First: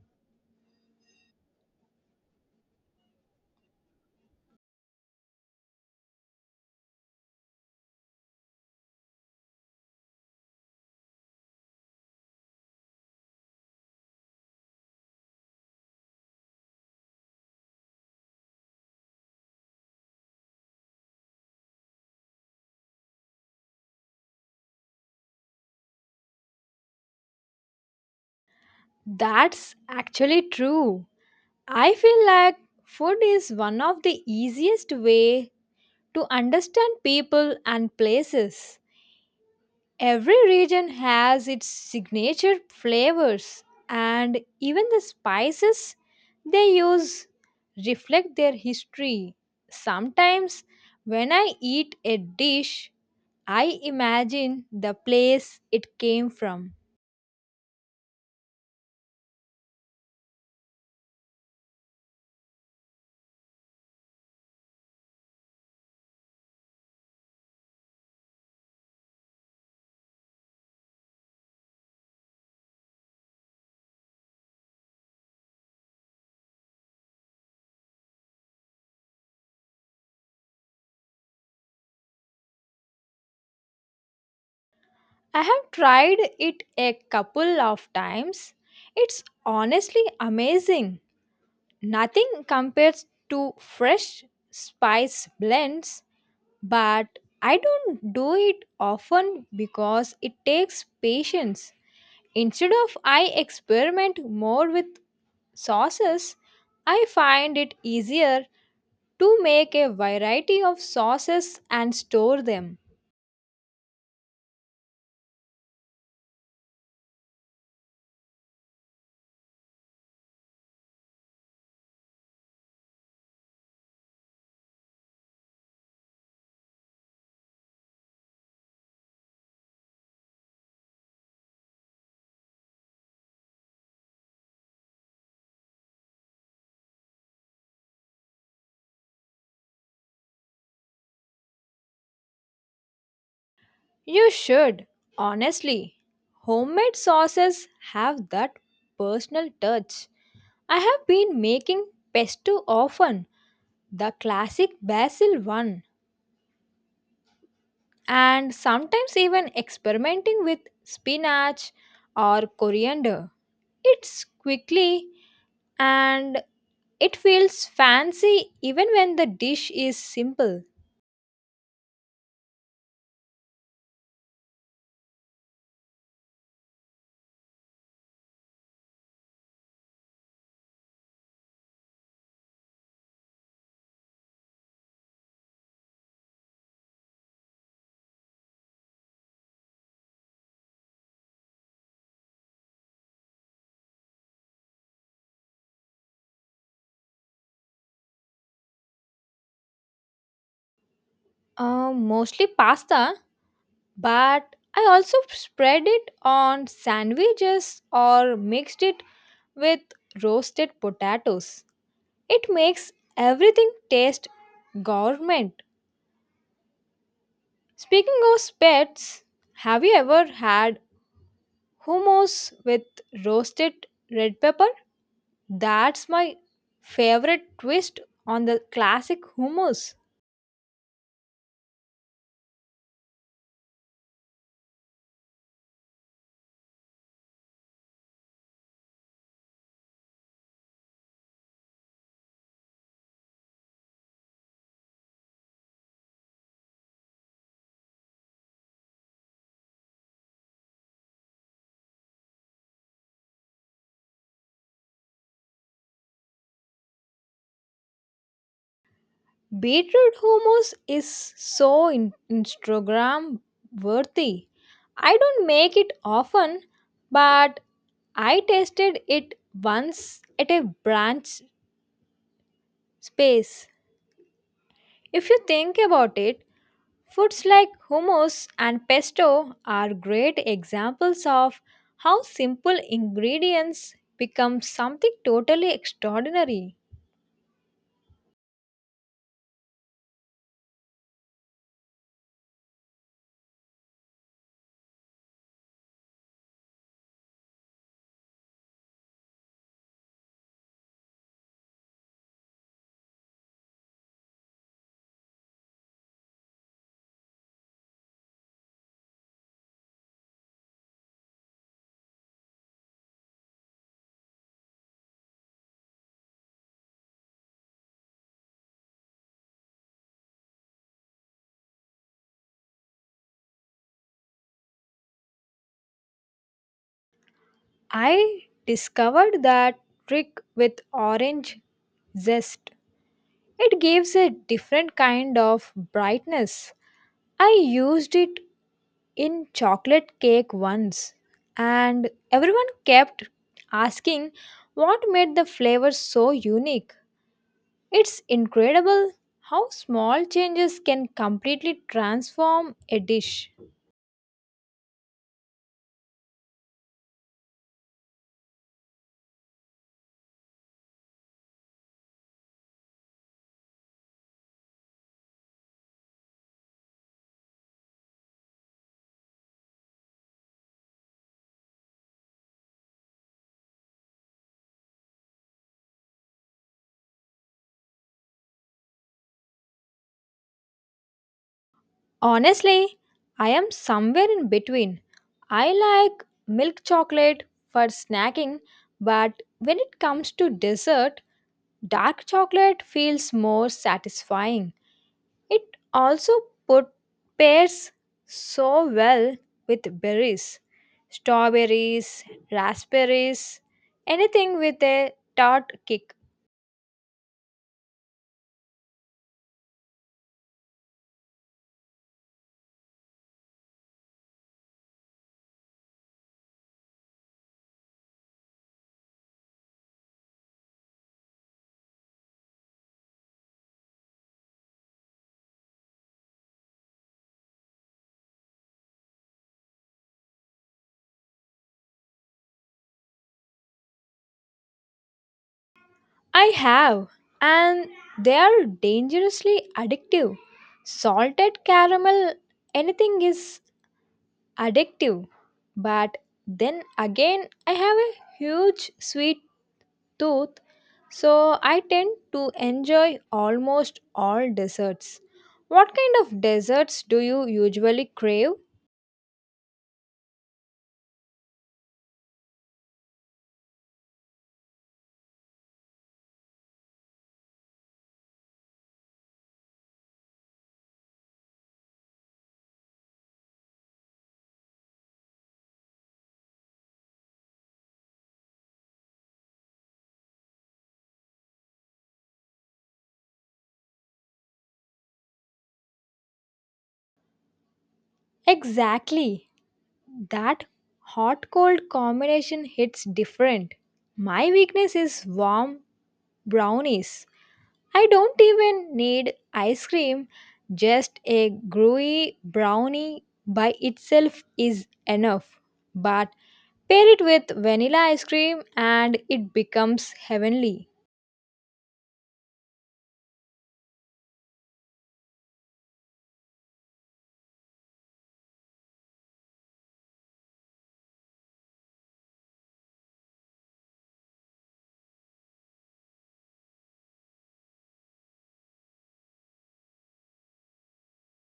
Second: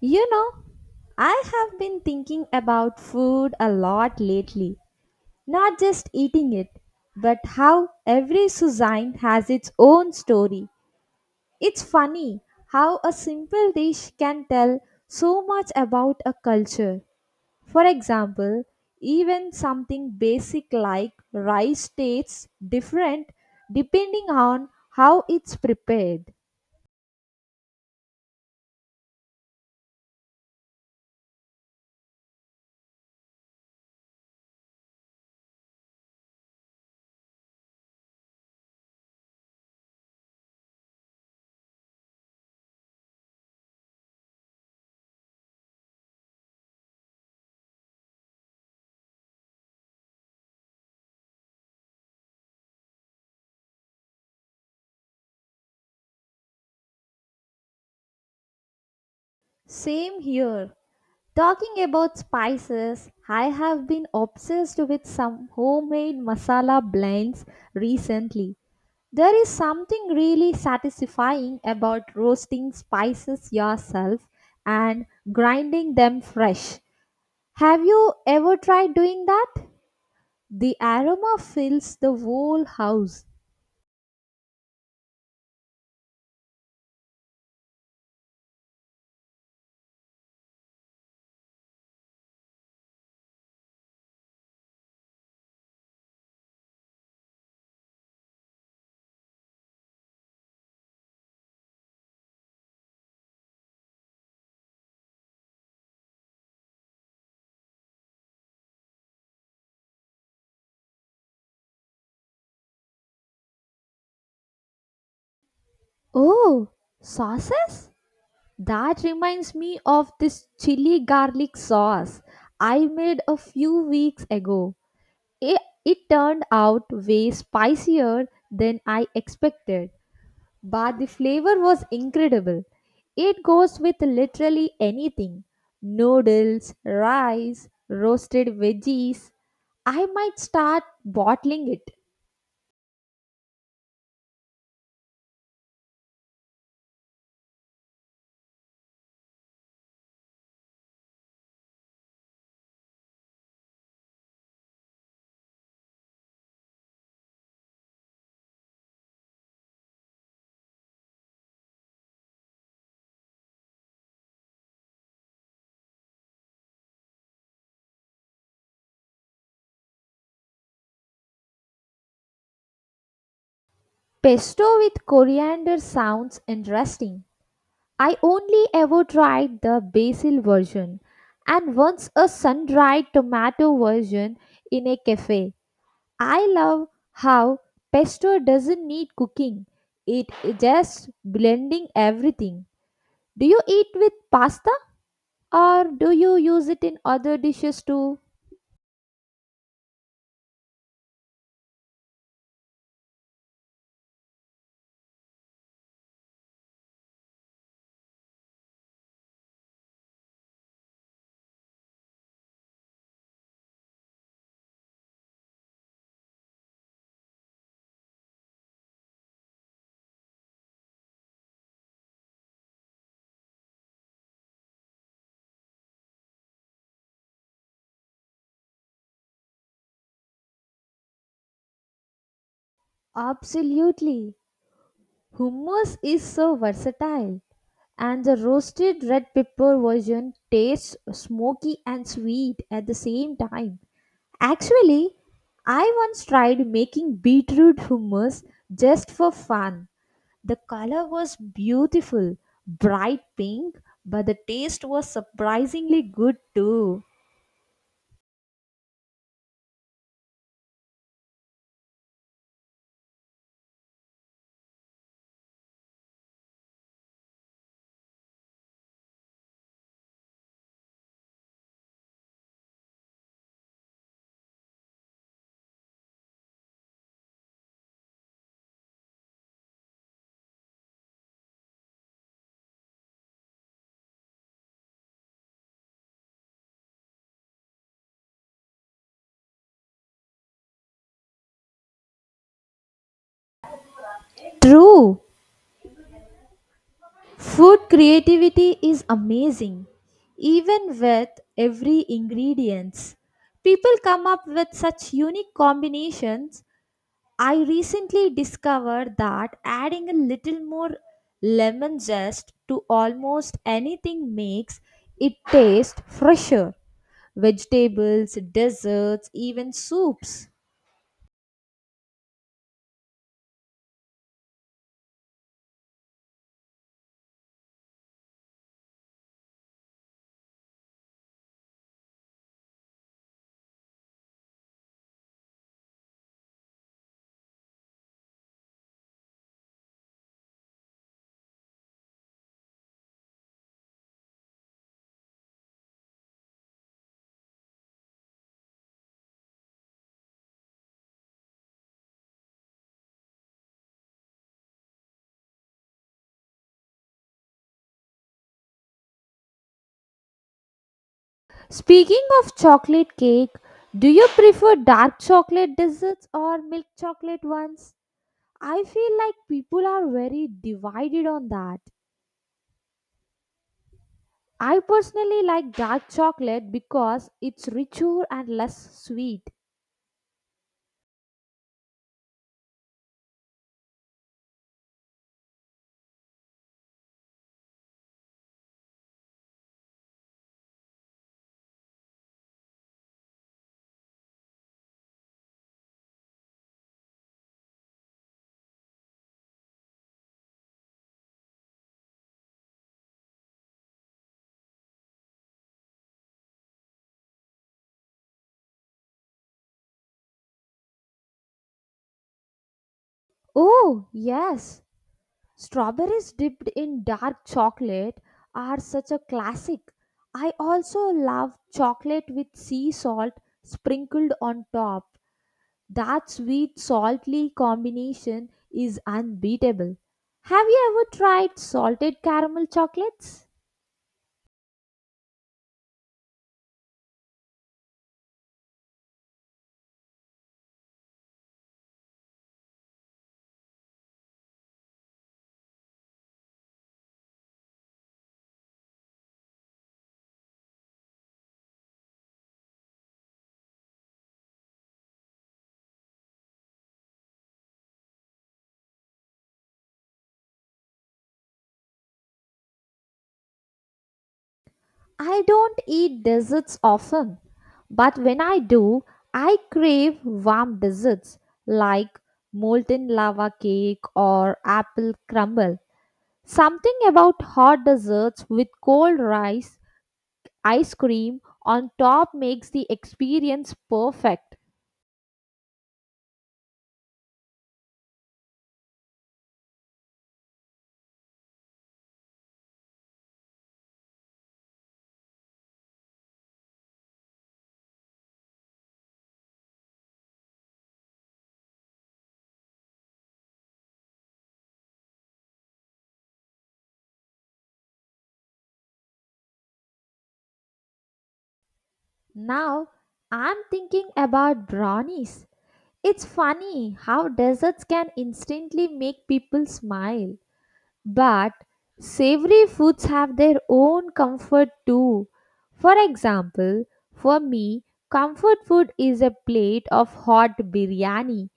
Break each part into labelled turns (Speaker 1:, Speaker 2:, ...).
Speaker 1: You know, I have been thinking about food a lot lately, not just eating it, but how every cuisine has its own story. It's funny how a simple dish can tell so much about a culture. For example, even something basic like rice tastes different depending on how it's prepared.
Speaker 2: That's actually true. I feel like food is one of the easiest way to understand people and places. Every region has its signature flavors and even the spices they use reflect their history. Sometimes when I eat a dish, I imagine the place it came from.
Speaker 1: Same here. Talking about spices, I have been obsessed with some homemade masala blends recently. There is something really satisfying about roasting spices yourself and grinding them fresh. Have you ever tried doing that? The aroma fills the whole house.
Speaker 2: I have tried it a couple of times. It's honestly amazing. Nothing compares to fresh spice blends, but I don't do it often because it takes patience. Instead of I experiment more with sauces, I find it easier to make a variety of sauces and store them.
Speaker 1: Oh, sauces? That reminds me of this chili garlic sauce I made a few weeks ago. It, it turned out way spicier than I expected, but the flavor was incredible. It goes with literally anything: noodles, rice, roasted veggies. I might start bottling it.
Speaker 2: You should, honestly. Homemade sauces have that personal touch. I have been making pesto often, the classic basil one, and sometimes even experimenting with spinach or coriander. It's quickly and it feels fancy even when the dish is simple.
Speaker 1: Pesto with coriander sounds interesting. I only ever tried the basil version and once a sun dried tomato version in a cafe. I love how pesto doesn't need cooking. It is just blending everything. Do you eat with pasta or do you use it in other dishes too?
Speaker 2: Mostly pasta, but I also spread it on sandwiches or mixed it with roasted potatoes. It makes everything taste gourmet. Speaking of pets, have you ever had hummus with roasted red pepper? That's my favorite twist on the classic hummus.
Speaker 1: Absolutely. Hummus is so versatile and the roasted red pepper version tastes smoky and sweet at the same time. Actually, I once tried making beetroot hummus just for fun. The color was beautiful, bright pink, but the taste was surprisingly good too.
Speaker 2: Beetroot hummus is so Instagram worthy. I don't make it often, but I tasted it once at a brunch space. If you think about it, foods like hummus and pesto are great examples of how simple ingredients become something totally extraordinary.
Speaker 1: True, food creativity is amazing. Even with every ingredients, people come up with such unique combinations. I recently discovered that adding a little more lemon zest to almost anything makes it taste fresher: vegetables, desserts, even soups.
Speaker 2: I discovered that trick with orange zest. It gives a different kind of brightness. I used it in chocolate cake once, and everyone kept asking what made the flavor so unique. It's incredible how small changes can completely transform a dish.
Speaker 1: Speaking of chocolate cake, do you prefer dark chocolate desserts or milk chocolate ones? I feel like people are very divided on that. I personally like dark chocolate because it's richer and less sweet.
Speaker 2: Honestly, I am somewhere in between. I like milk chocolate for snacking, but when it comes to dessert, dark chocolate feels more satisfying. It also put, pairs so well with berries, strawberries, raspberries, anything with a tart kick.
Speaker 1: Oh, yes. Strawberries dipped in dark chocolate are such a classic. I also love chocolate with sea salt sprinkled on top. That sweet saltly combination is unbeatable. Have you ever tried salted caramel chocolates?
Speaker 2: I have, and they are dangerously addictive. Salted caramel, anything is addictive. But then again, I have a huge sweet tooth, so I tend to enjoy almost all desserts. What kind of desserts do you usually crave?
Speaker 1: I don't eat desserts often, but when I do, I crave warm desserts like molten lava cake or apple crumble. Something about hot desserts with cold rice, ice cream on top makes the experience perfect.
Speaker 2: Exactly. That hot cold combination hits different. My weakness is warm brownies. I don't even need ice cream, just a gooey brownie by itself is enough. But pair it with vanilla ice cream and it becomes heavenly.
Speaker 1: Now, I'm thinking about brownies. It's funny how desserts can instantly make people smile, but savory foods have their own comfort too. For example, for me, comfort food is a plate of hot biryani,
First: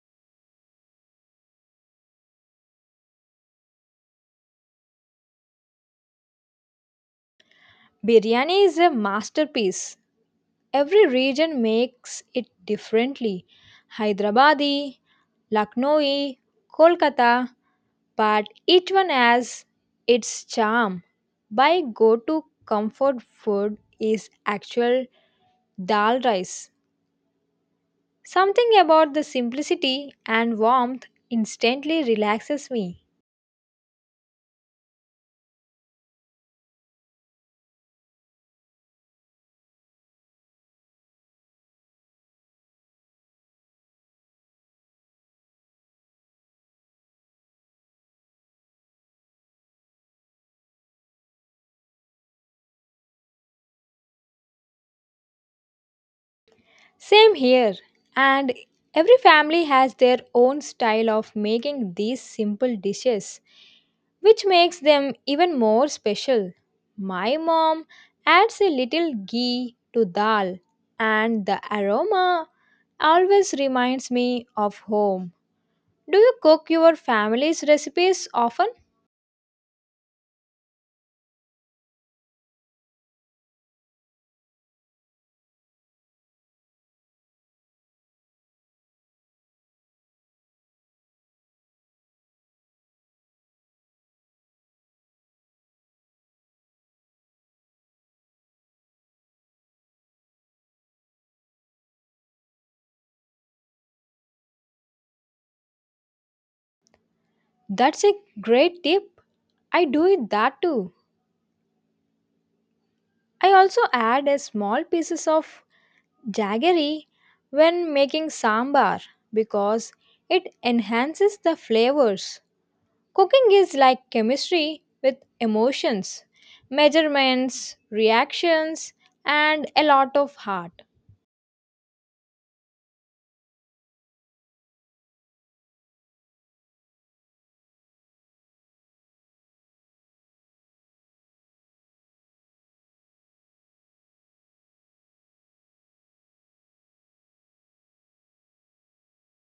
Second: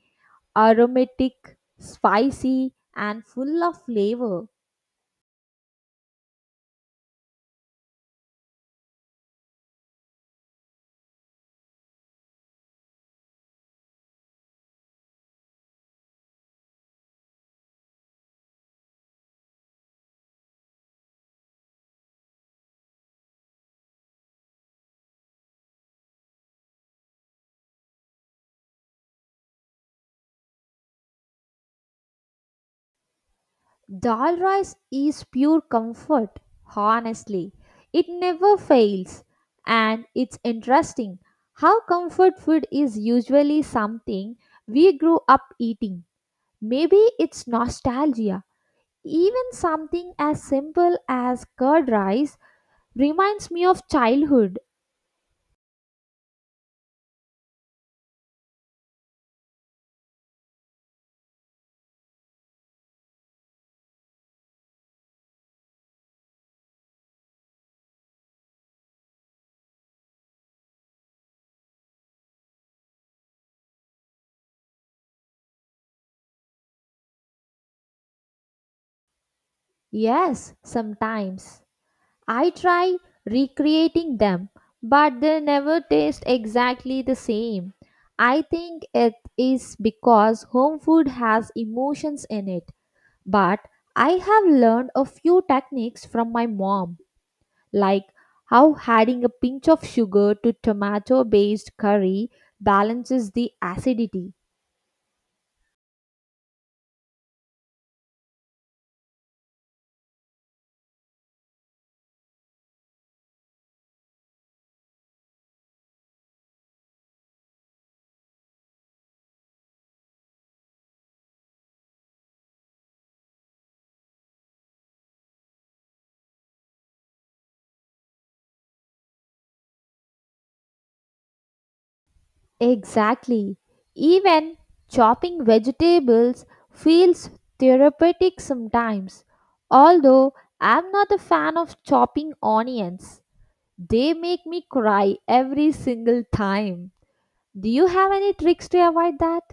Speaker 1: aromatic, spicy, and full of flavor.
Speaker 2: Biryani is a masterpiece. Every region makes it differently. Hyderabadi, Lucknowi, Kolkata, but each one has its charm. My go-to comfort food is actual dal rice. Something about the simplicity and warmth instantly relaxes me.
Speaker 1: Dal rice is pure comfort, honestly. It never fails. And it's interesting how comfort food is usually something we grew up eating. Maybe it's nostalgia. Even something as simple as curd rice reminds me of childhood.
Speaker 2: Same here, and every family has their own style of making these simple dishes, which makes them even more special. My mom adds a little ghee to dal, and the aroma always reminds me of home. Do you cook your family's recipes often?
Speaker 1: Yes, sometimes. I try recreating them, but they never taste exactly the same. I think it is because home food has emotions in it, but I have learned a few techniques from my mom, like how adding a pinch of sugar to tomato based curry balances the acidity.
Speaker 2: That's a great tip. I do it that too. I also add a small pieces of jaggery when making sambar because it enhances the flavors. Cooking is like chemistry with emotions, measurements, reactions, and a lot of heart.
Speaker 1: Exactly. Even chopping vegetables feels therapeutic sometimes. Although I'm not a fan of chopping onions, they make me cry every single time. Do you have any tricks to avoid that?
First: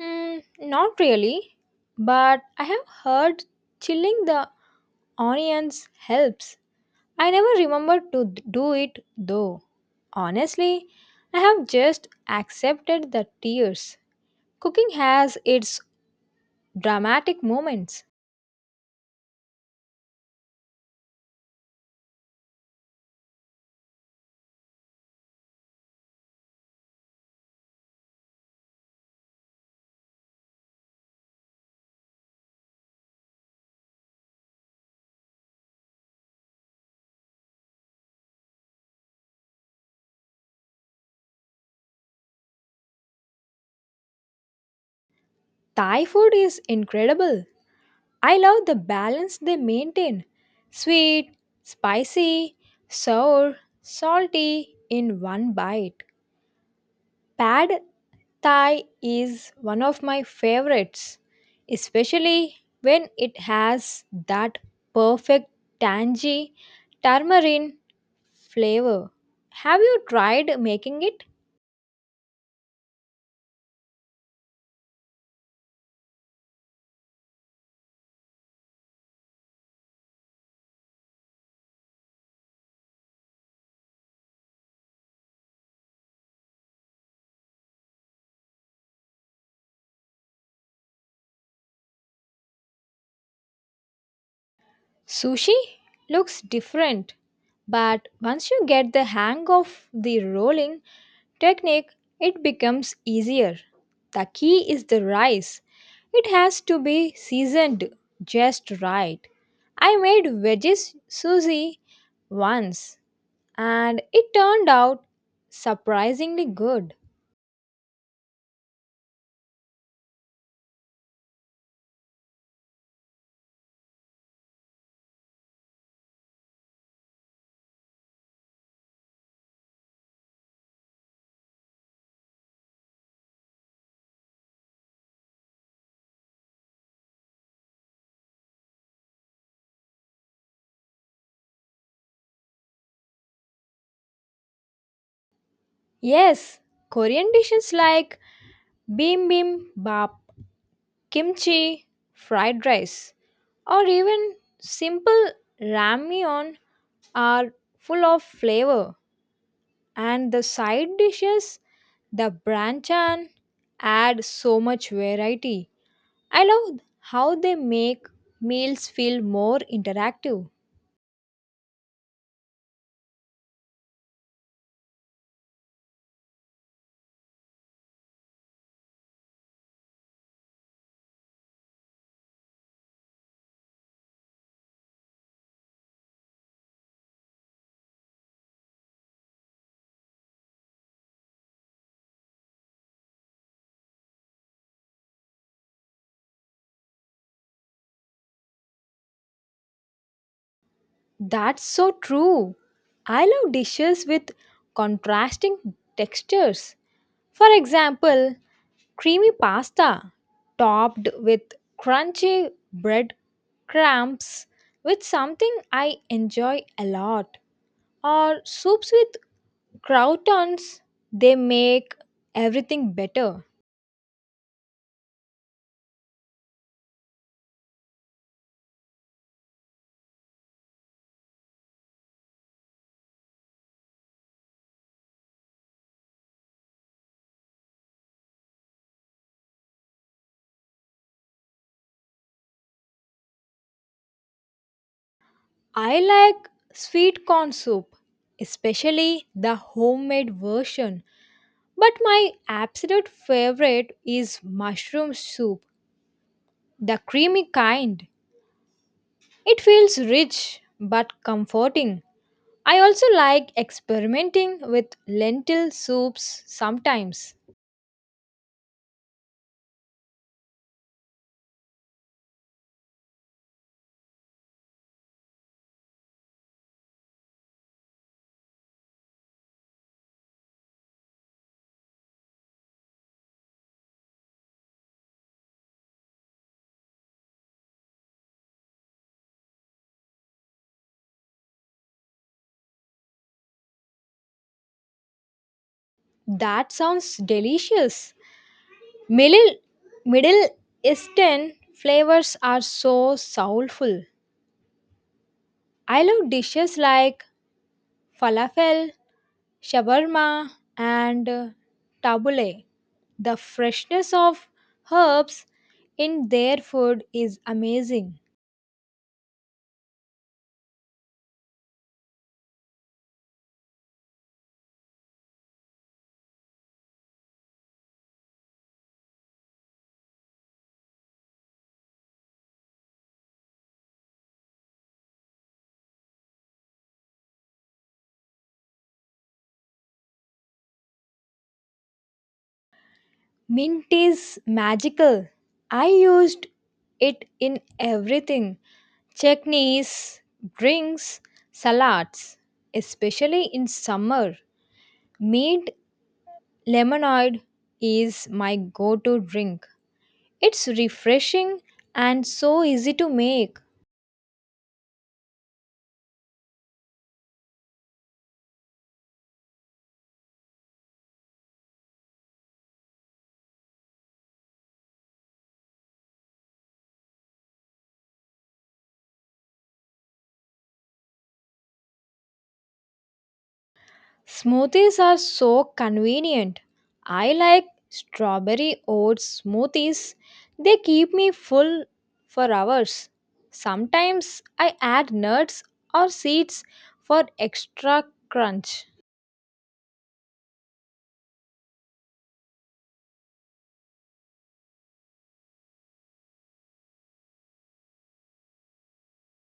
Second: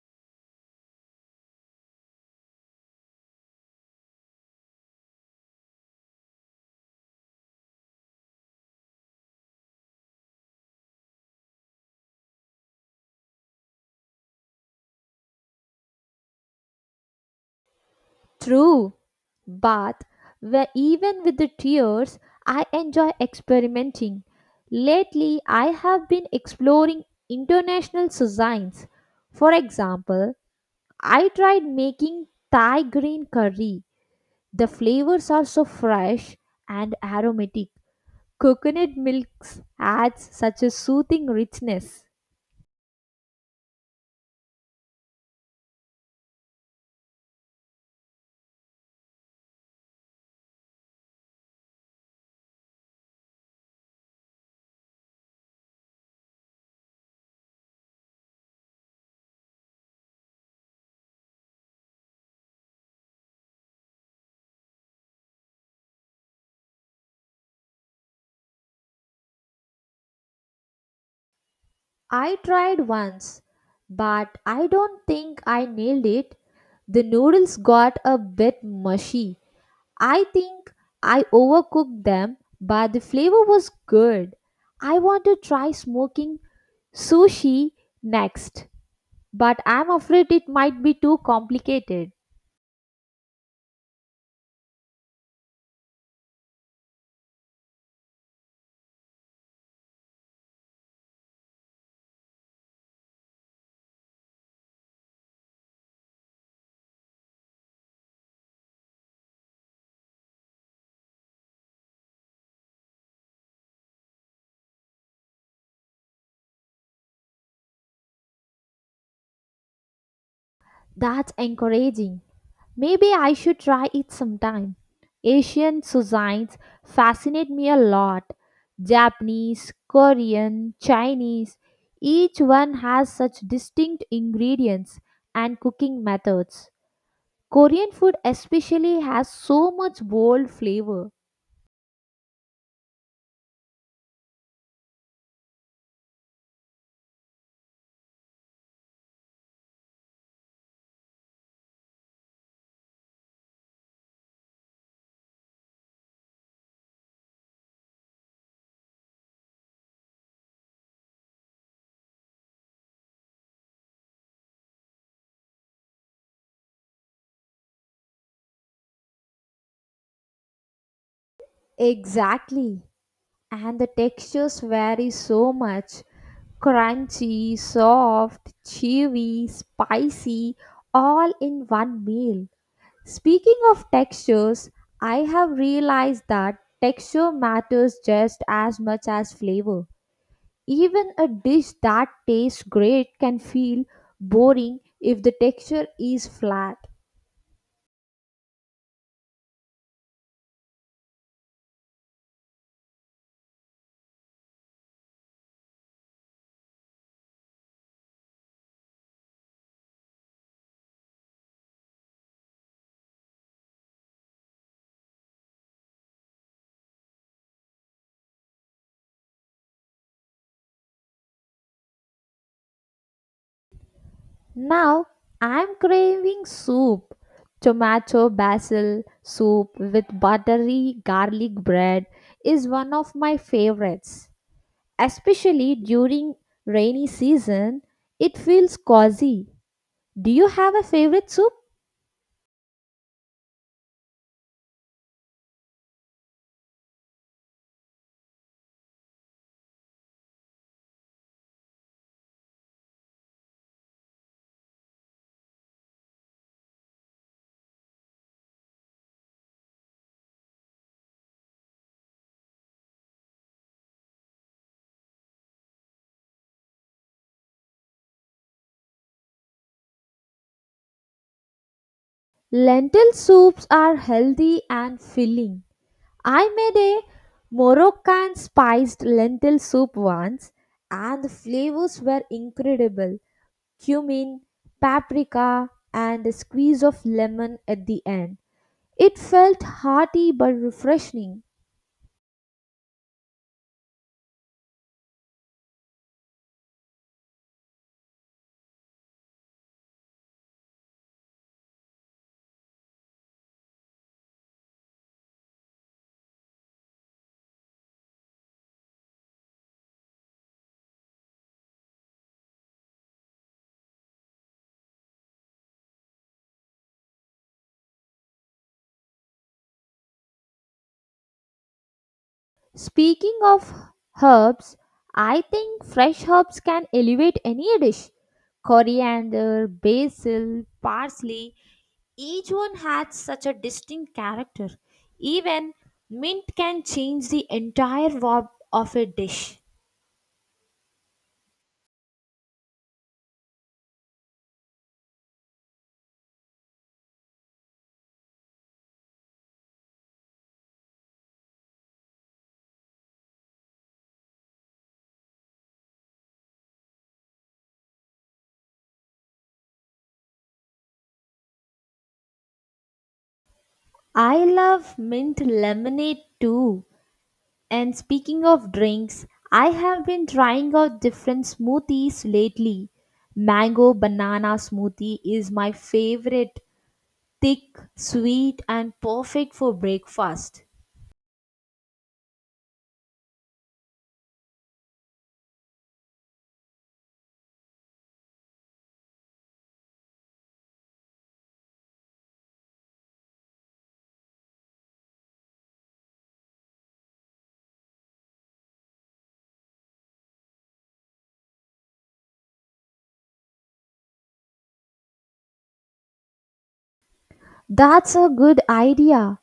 Speaker 2: Not really, but I have heard chilling the onions helps. I never remember to do it though. Honestly, I have just accepted the tears. Cooking has its dramatic moments.
Speaker 1: True. But where even with the tears, I enjoy experimenting. Lately, I have been exploring international cuisines. For example, I tried making Thai green curry. The flavors are so fresh and aromatic. Coconut milk adds such a soothing richness.
Speaker 2: Thai food is incredible. I love the balance they maintain sweet, spicy, sour, salty in one bite. Pad Thai is one of my favorites, especially when it has that perfect tangy tamarind flavor. Have you tried making it?
Speaker 1: I tried once, but I don't think I nailed it. The noodles got a bit mushy. I think I overcooked them, but the flavor was good. I want to try smoking sushi next, but I'm afraid it might be too complicated.
Speaker 2: Sushi looks different, but once you get the hang of the rolling, technique, it becomes easier. The key is the rice. It has to be seasoned just right. I made veggies sushi once and it turned out surprisingly good.
Speaker 1: That's encouraging. Maybe I should try it sometime. Asian cuisines fascinate me a lot. Japanese, Korean, Chinese, each one has such distinct ingredients and cooking methods. Korean food especially has so much bold flavor.
Speaker 2: Yes, Korean dishes like bibimbap, kimchi, fried rice, or even simple ramyeon are full of flavor, and the side dishes the branchan add so much variety. I love how they make meals feel more interactive.
Speaker 1: Exactly, and the textures vary so much: crunchy, soft, chewy, spicy, all in one meal. Speaking of textures, I have realized that texture matters just as much as flavor. Even a dish that tastes great can feel boring if the texture is flat.
Speaker 2: That's so true. I love dishes with contrasting textures. For example, creamy pasta topped with crunchy bread crumbs with something I enjoy a lot, or soups with croutons, they make everything better.
Speaker 1: Now I'm craving soup. Tomato basil soup with buttery garlic bread is one of my favorites. Especially during rainy season, it feels cozy. Do you have a favorite soup?
Speaker 2: I like sweet corn soup, especially the homemade version. But my absolute favorite is mushroom soup, the creamy kind. It feels rich but comforting. I also like experimenting with lentil soups sometimes.
Speaker 1: Lentil soups are healthy and filling. I made a Moroccan spiced lentil soup once and the flavors were incredible: cumin, paprika, and a squeeze of lemon at the end. It felt hearty but refreshing.
Speaker 2: That sounds delicious. Middle, Middle Eastern flavors are so soulful. I love dishes like falafel, shawarma, and tabbouleh. The freshness of herbs in their food is amazing.
Speaker 1: Speaking of herbs, I think fresh herbs can elevate any dish. Coriander, basil, parsley, each one has such a distinct character. Even mint can change the entire vibe of a dish.
Speaker 2: Mint is magical. I used it in everything chutneys, drinks, salads, especially in summer. Mint Lemonade is my go to drink. It's refreshing and so easy to make.
Speaker 1: I love mint lemonade too. And speaking of drinks, I have been trying out different smoothies lately. Mango banana smoothie is my favorite. Thick, sweet, and perfect for breakfast.
Speaker 2: Smoothies are so convenient. I like strawberry oats smoothies, they keep me full for hours. Sometimes I add nuts or seeds for extra crunch.
Speaker 1: That's a good idea.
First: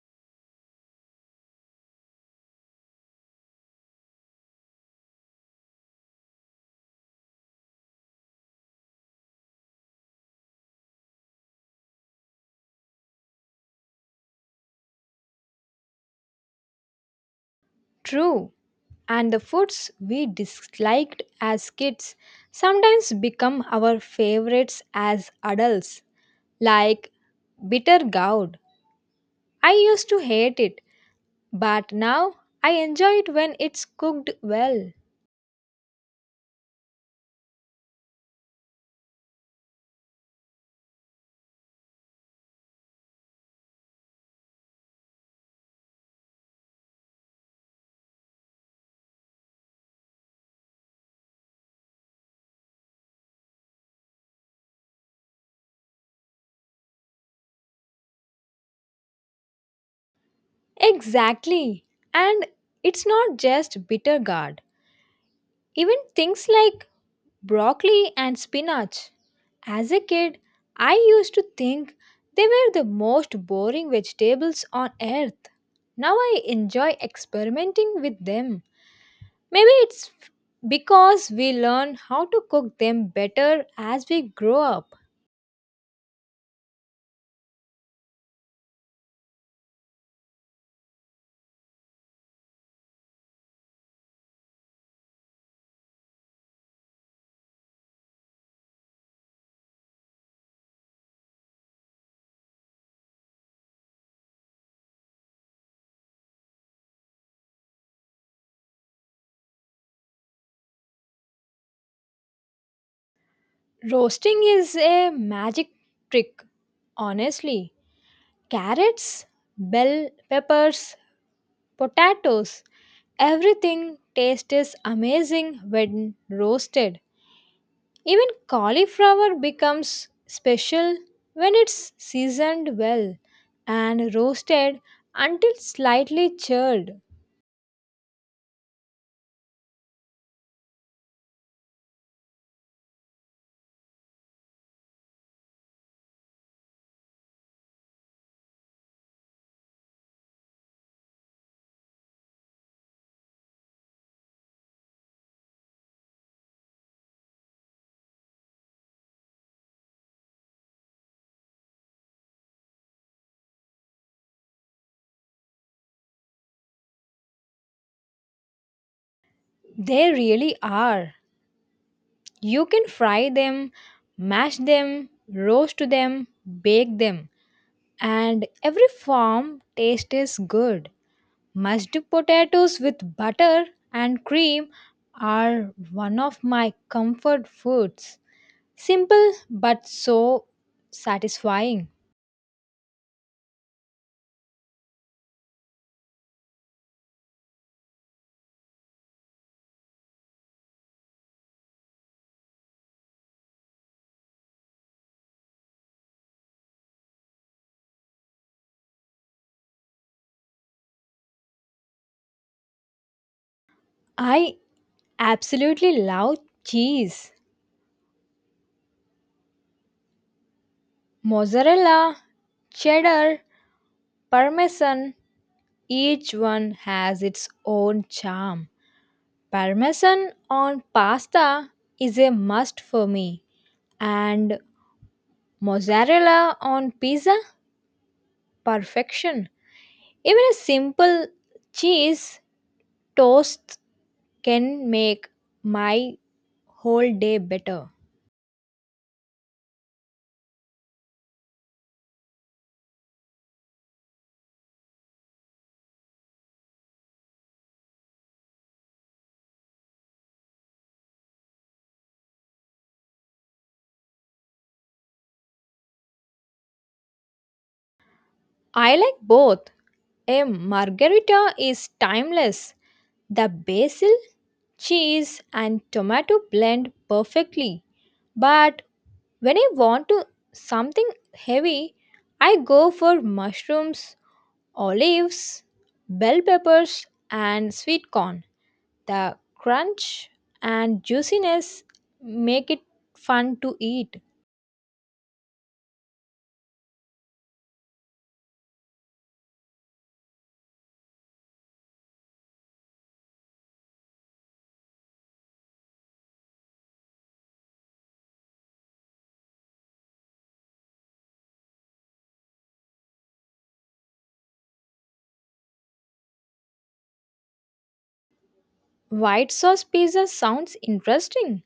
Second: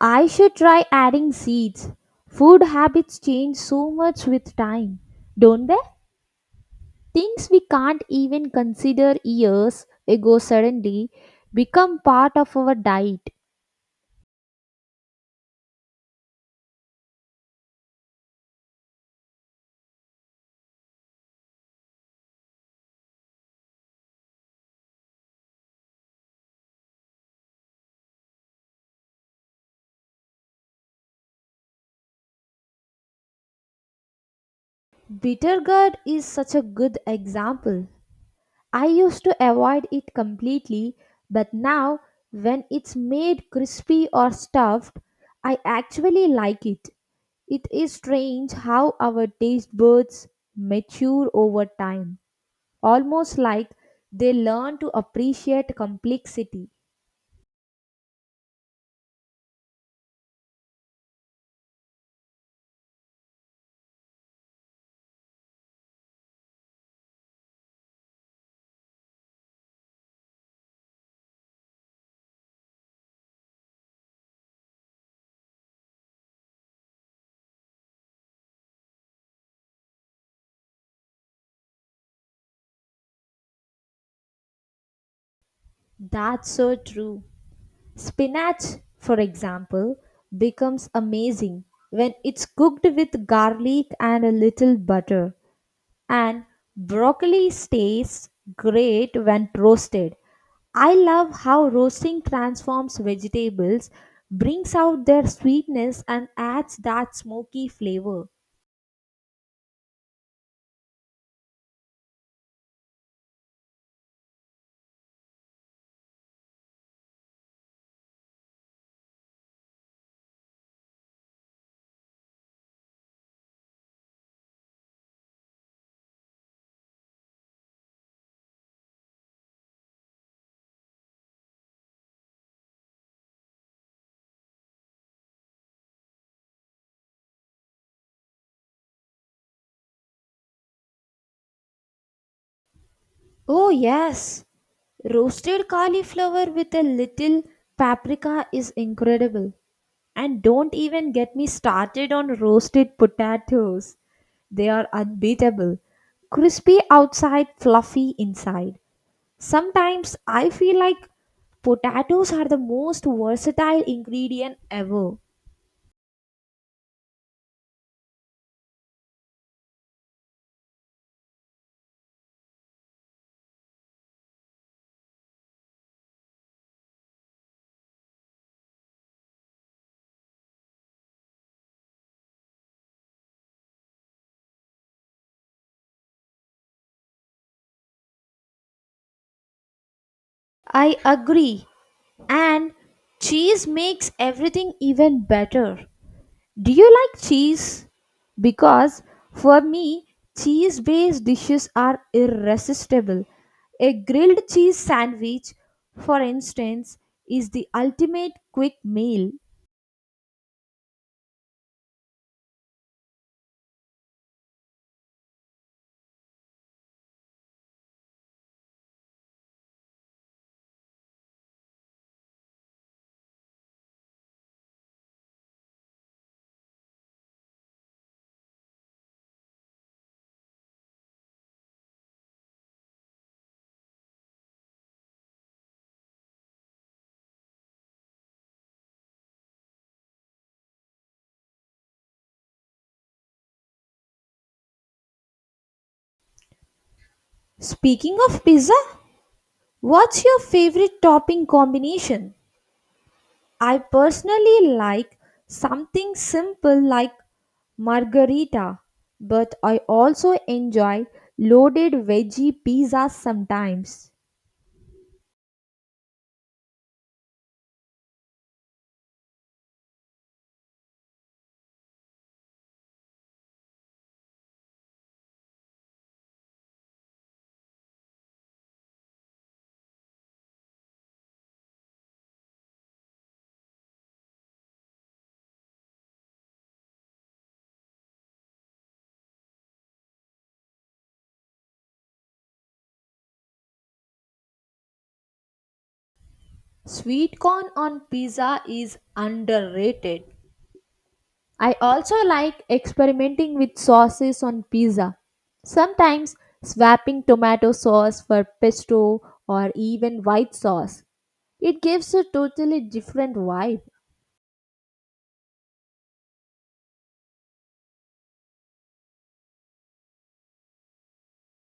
Speaker 1: I should try adding seeds. Food habits change so much with time, don't they? Things we can't even consider years ago suddenly become part of our diet.
Speaker 2: True, and the foods we disliked as kids sometimes become our favorites as adults, like bitter gourd. I used to hate it, but now I enjoy it when it's cooked well.
Speaker 1: Bittergourd is such a good example. I used to avoid it completely, but now when it's made crispy or stuffed, I actually like it. It is strange how our taste buds mature over time, almost like they learn to appreciate complexity.
Speaker 2: Exactly. And it's not just bitter gourd. Even things like broccoli and spinach. As a kid, I used to think they were the most boring vegetables on earth. Now I enjoy experimenting with them. Maybe because we learn how to cook them better as we grow up.
Speaker 1: That's so true. Spinach, for example, becomes amazing when it's cooked with garlic and a little butter, and broccoli tastes great when roasted. I love how roasting transforms vegetables, brings out their sweetness, and adds that smoky flavor.
Speaker 2: Roasting is a magic trick, honestly. Carrots, bell peppers, potatoes, everything tastes amazing when roasted. Even cauliflower becomes special when it's seasoned well and roasted until slightly charred.
Speaker 1: Oh, yes, roasted cauliflower with a little paprika is incredible. And don't even get me started on roasted potatoes. They are unbeatable. Crispy outside, fluffy inside. Sometimes I feel like potatoes are the most versatile ingredient ever.
Speaker 2: They really are. You can fry them, mash them, roast them, bake them, and every form taste is good. Mashed potatoes with butter and cream are one of my comfort foods. Simple but so
Speaker 1: I agree.
Speaker 2: satisfying.
Speaker 1: And cheese makes everything even better. Do you like cheese? Because for me, cheese based dishes are irresistible. A grilled cheese sandwich, for instance, is the ultimate quick meal.
Speaker 2: I absolutely love cheese. Mozzarella, cheddar, parmesan, each one has its own charm. Parmesan on pasta is a must for me and Mozzarella on pizza? Perfection. Even a simple cheese toast can make my whole day better.
Speaker 1: Speaking of pizza, what's your favorite topping combination? I personally like something simple like margarita, but I also enjoy loaded veggie pizzas sometimes.
Speaker 2: I like both. A margherita is timeless. The basil, cheese, and tomato blend perfectly. But when I want to something heavy, I go for mushrooms, olives, bell peppers, and sweet corn. The crunch and juiciness make it fun to eat.
Speaker 1: Sweet corn on pizza is underrated. I also like experimenting with sauces on pizza. Sometimes swapping tomato sauce for pesto or even white sauce. It gives a totally different vibe.
Speaker 2: White sauce pizza sounds interesting.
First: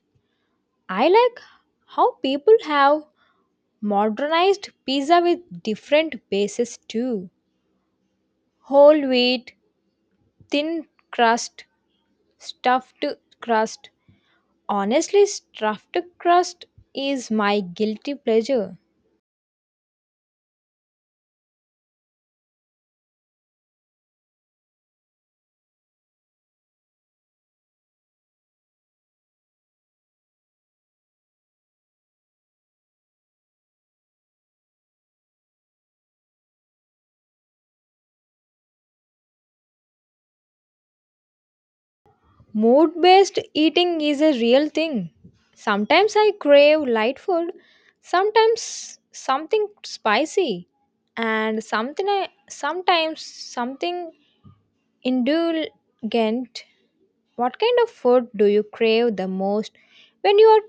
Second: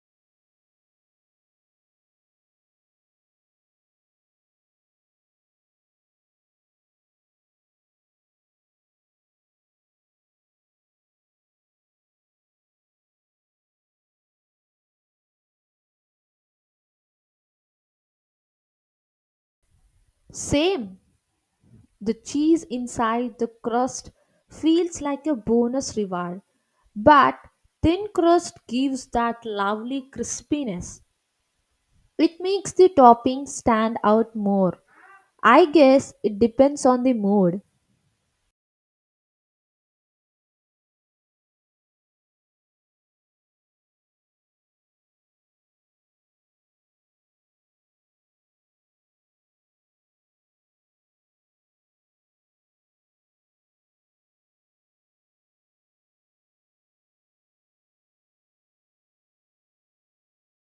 Speaker 2: I like how people have modernized pizza with different bases too. Whole wheat, thin crust, stuffed crust. Honestly, stuffed crust is my guilty pleasure.
Speaker 1: Same, the cheese inside the crust feels like a bonus reward, but thin crust gives that lovely crispiness. It makes the topping stand out more. I guess it depends on the mood.
Speaker 2: Mood based eating is a real thing. Sometimes I crave light food, sometimes something spicy, and sometimes something indulgent. What kind of food do you crave the most when you are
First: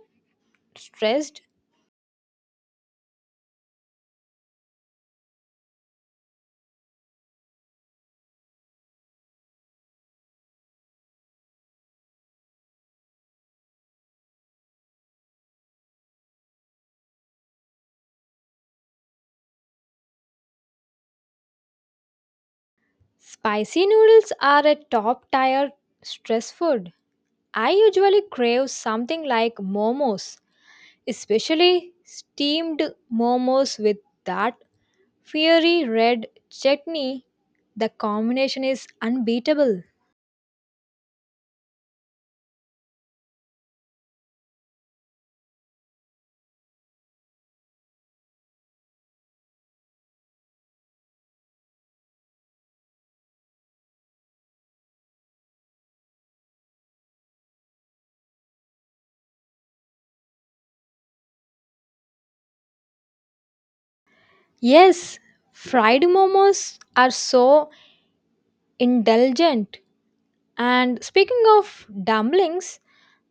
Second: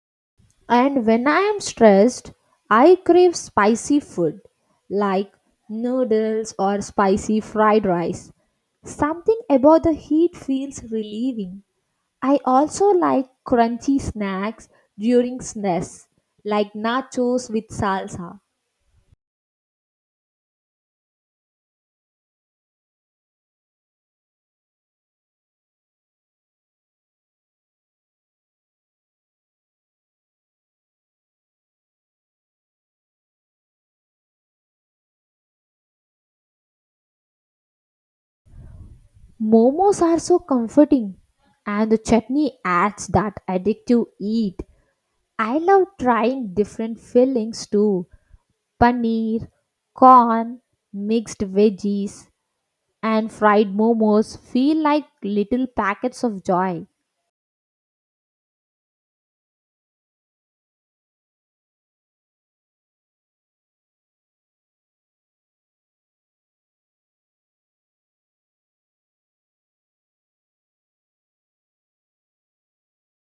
Speaker 1: And when I
Speaker 2: stressed?
Speaker 1: am stressed, I crave spicy food like noodles or spicy fried rice. Something about the heat feels relieving. I also like crunchy snacks during snacks like nachos with salsa.
Speaker 2: Spicy noodles are a top tier stress food. I usually crave something like momos, especially steamed momos with that fiery red chutney, the combination is unbeatable.
Speaker 1: Momos are so comforting and the chutney adds that addictive heat. I love trying different fillings too: paneer, corn, mixed veggies, and fried momos feel like little packets of joy.
Speaker 2: Yes, fried momos are so indulgent. And speaking of dumplings,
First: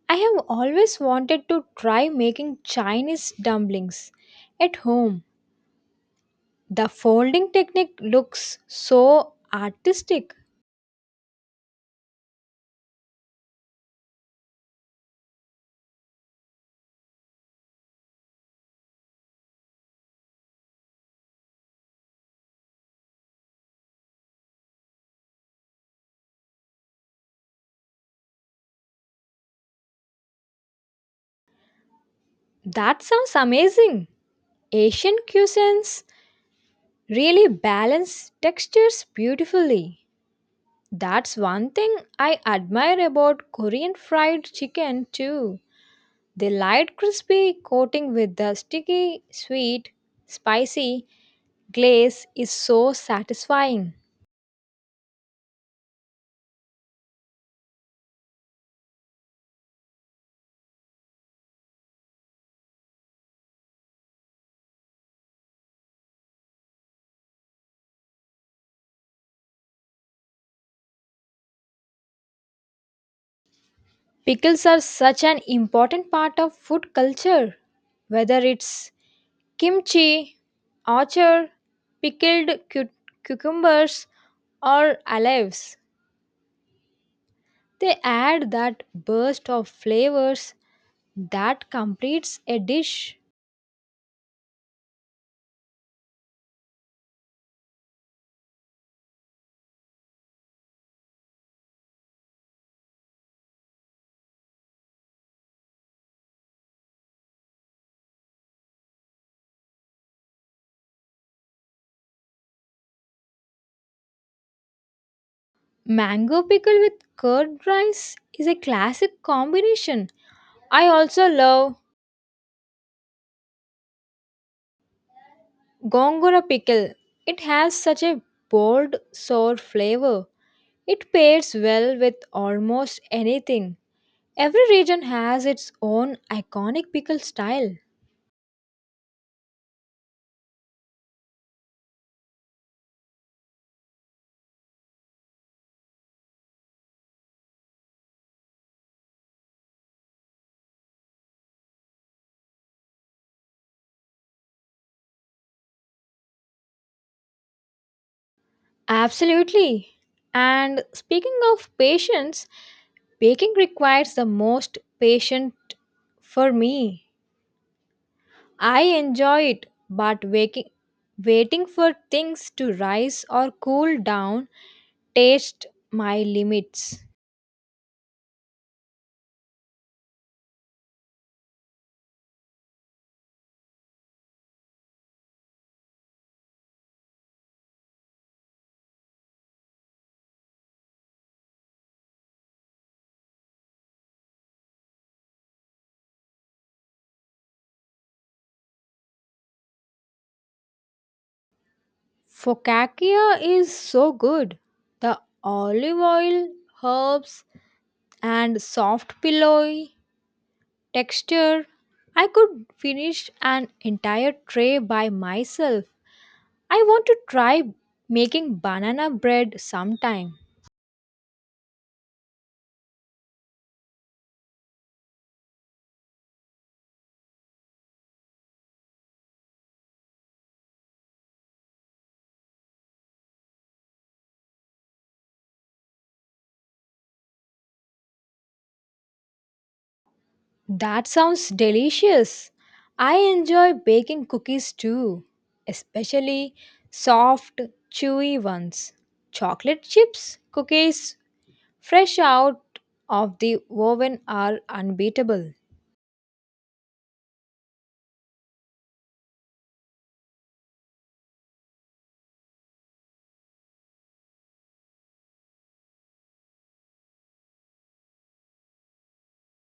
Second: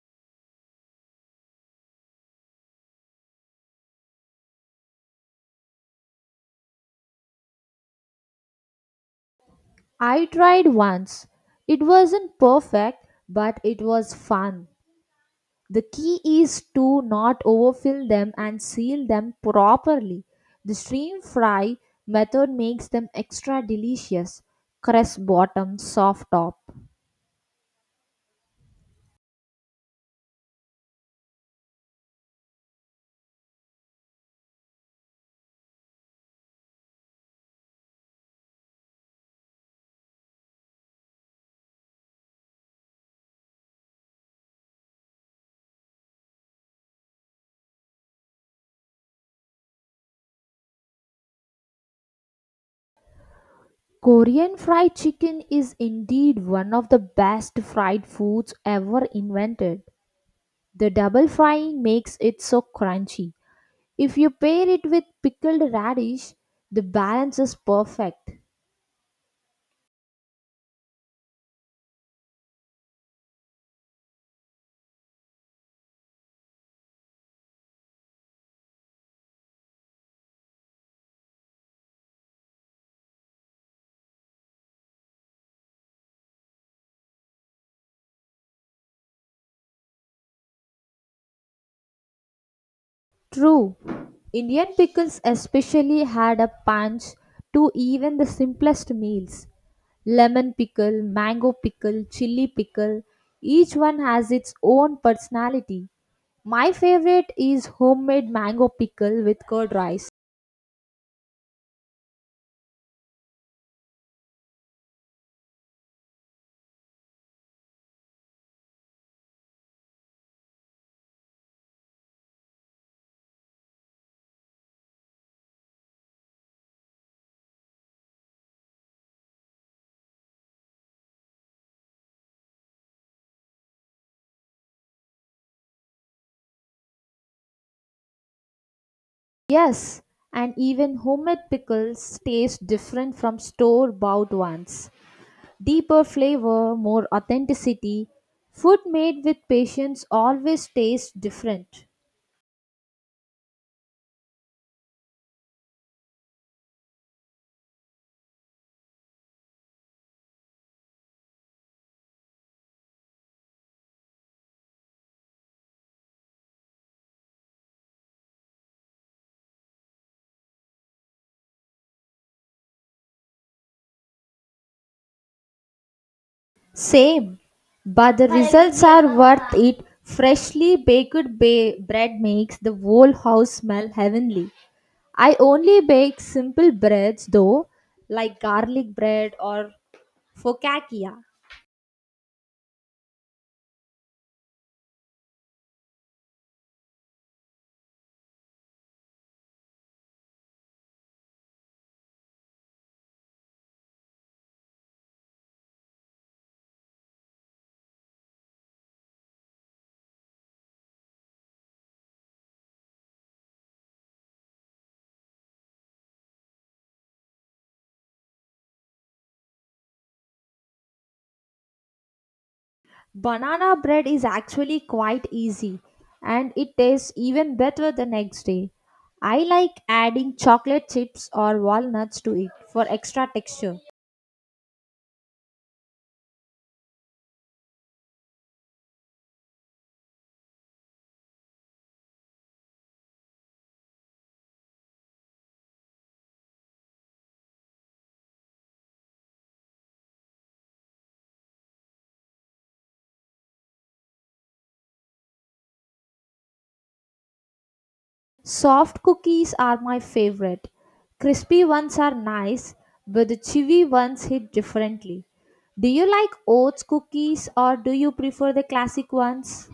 Speaker 2: I have always wanted to try making Chinese dumplings at home. The folding technique looks so
Speaker 1: I
Speaker 2: artistic.
Speaker 1: tried once. It wasn't perfect, but it was fun. The key is to not overfill them and seal them properly. The steam fry method makes them extra delicious. Crust bottom, soft top.
Speaker 2: That sounds amazing. Asian cuisines really balance textures beautifully. That's one thing I admire about Korean fried chicken too. The light crispy coating with the sticky, sweet, spicy glaze is so satisfying.
Speaker 1: Korean fried chicken is indeed one of the best fried foods ever invented. The double frying makes it so crunchy. If you pair it with pickled radish, the balance is perfect.
Speaker 2: Pickles are such an important part of food culture, whether it's kimchi, orchard, pickled cu- cucumbers, or olives. They add that burst of flavors that completes a dish.
Speaker 1: True, Indian pickles especially had a punch to even the simplest meals. Lemon pickle, mango pickle, chili pickle, each one has its own personality. My favorite is homemade mango pickle with curd rice.
Speaker 2: Mango pickle with curd rice is a classic combination. I also love gongora pickle. It has such a bold, sour flavor. It pairs well with almost anything. Every region has its own iconic pickle style.
Speaker 1: Yes, and even homemade pickles taste different from store bought ones. Deeper flavor, more authenticity. Food made with patience always tastes different.
Speaker 2: Absolutely. And speaking of patience, baking requires the most patient for me. I enjoy it, but waiting for things to rise or cool down tastes my limits.
Speaker 1: Same, but the results are worth it. Freshly baked bread makes the whole house smell heavenly. I only bake simple breads though, like garlic bread or focaccia.
Speaker 2: Focaccia is so good. The olive oil, herbs, and soft pillowy texture. I could finish an entire tray by myself. I want to try making banana bread sometime.
Speaker 1: Banana bread is actually quite easy and it tastes even better the next day. I like adding chocolate chips or walnuts to it for extra texture.
Speaker 2: That sounds delicious. I enjoy baking cookies too, especially soft, chewy ones. Chocolate chips cookies fresh out of the oven are unbeatable.
Speaker 1: Soft cookies are my favorite. Crispy ones are nice, but the chewy ones hit differently. Do you like oats cookies or do you prefer the classic ones?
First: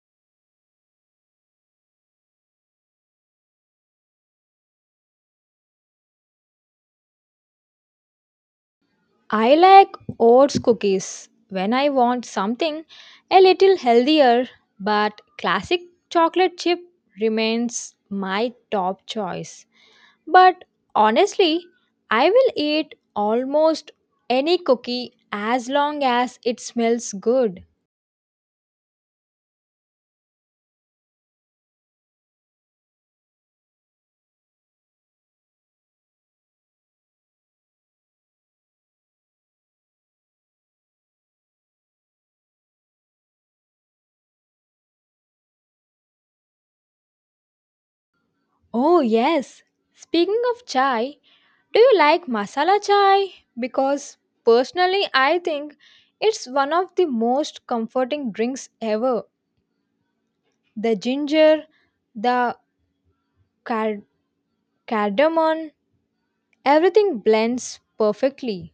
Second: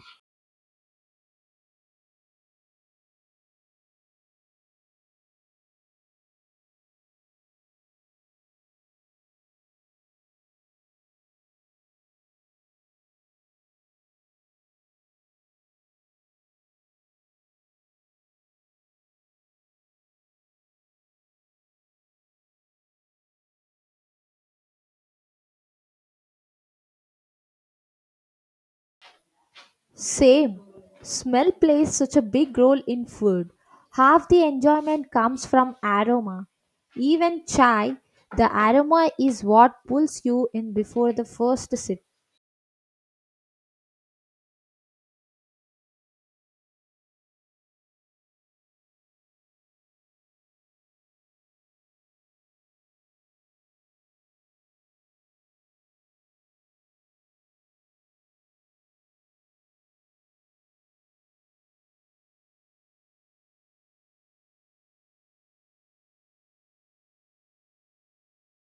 Speaker 2: I like oats cookies when I want something a little healthier, but classic chocolate chip remains my top choice. But honestly, I will eat almost any cookie as long as it smells good.
Speaker 1: Same. Smell plays such a big role in food. Half the enjoyment comes from aroma. Even chai, the aroma is what pulls you in before the first sip.
Speaker 2: Oh, yes. Speaking of chai, do you like masala chai? Because personally, I think it's one of the most comforting drinks ever. The ginger, the card- cardamom, everything blends perfectly.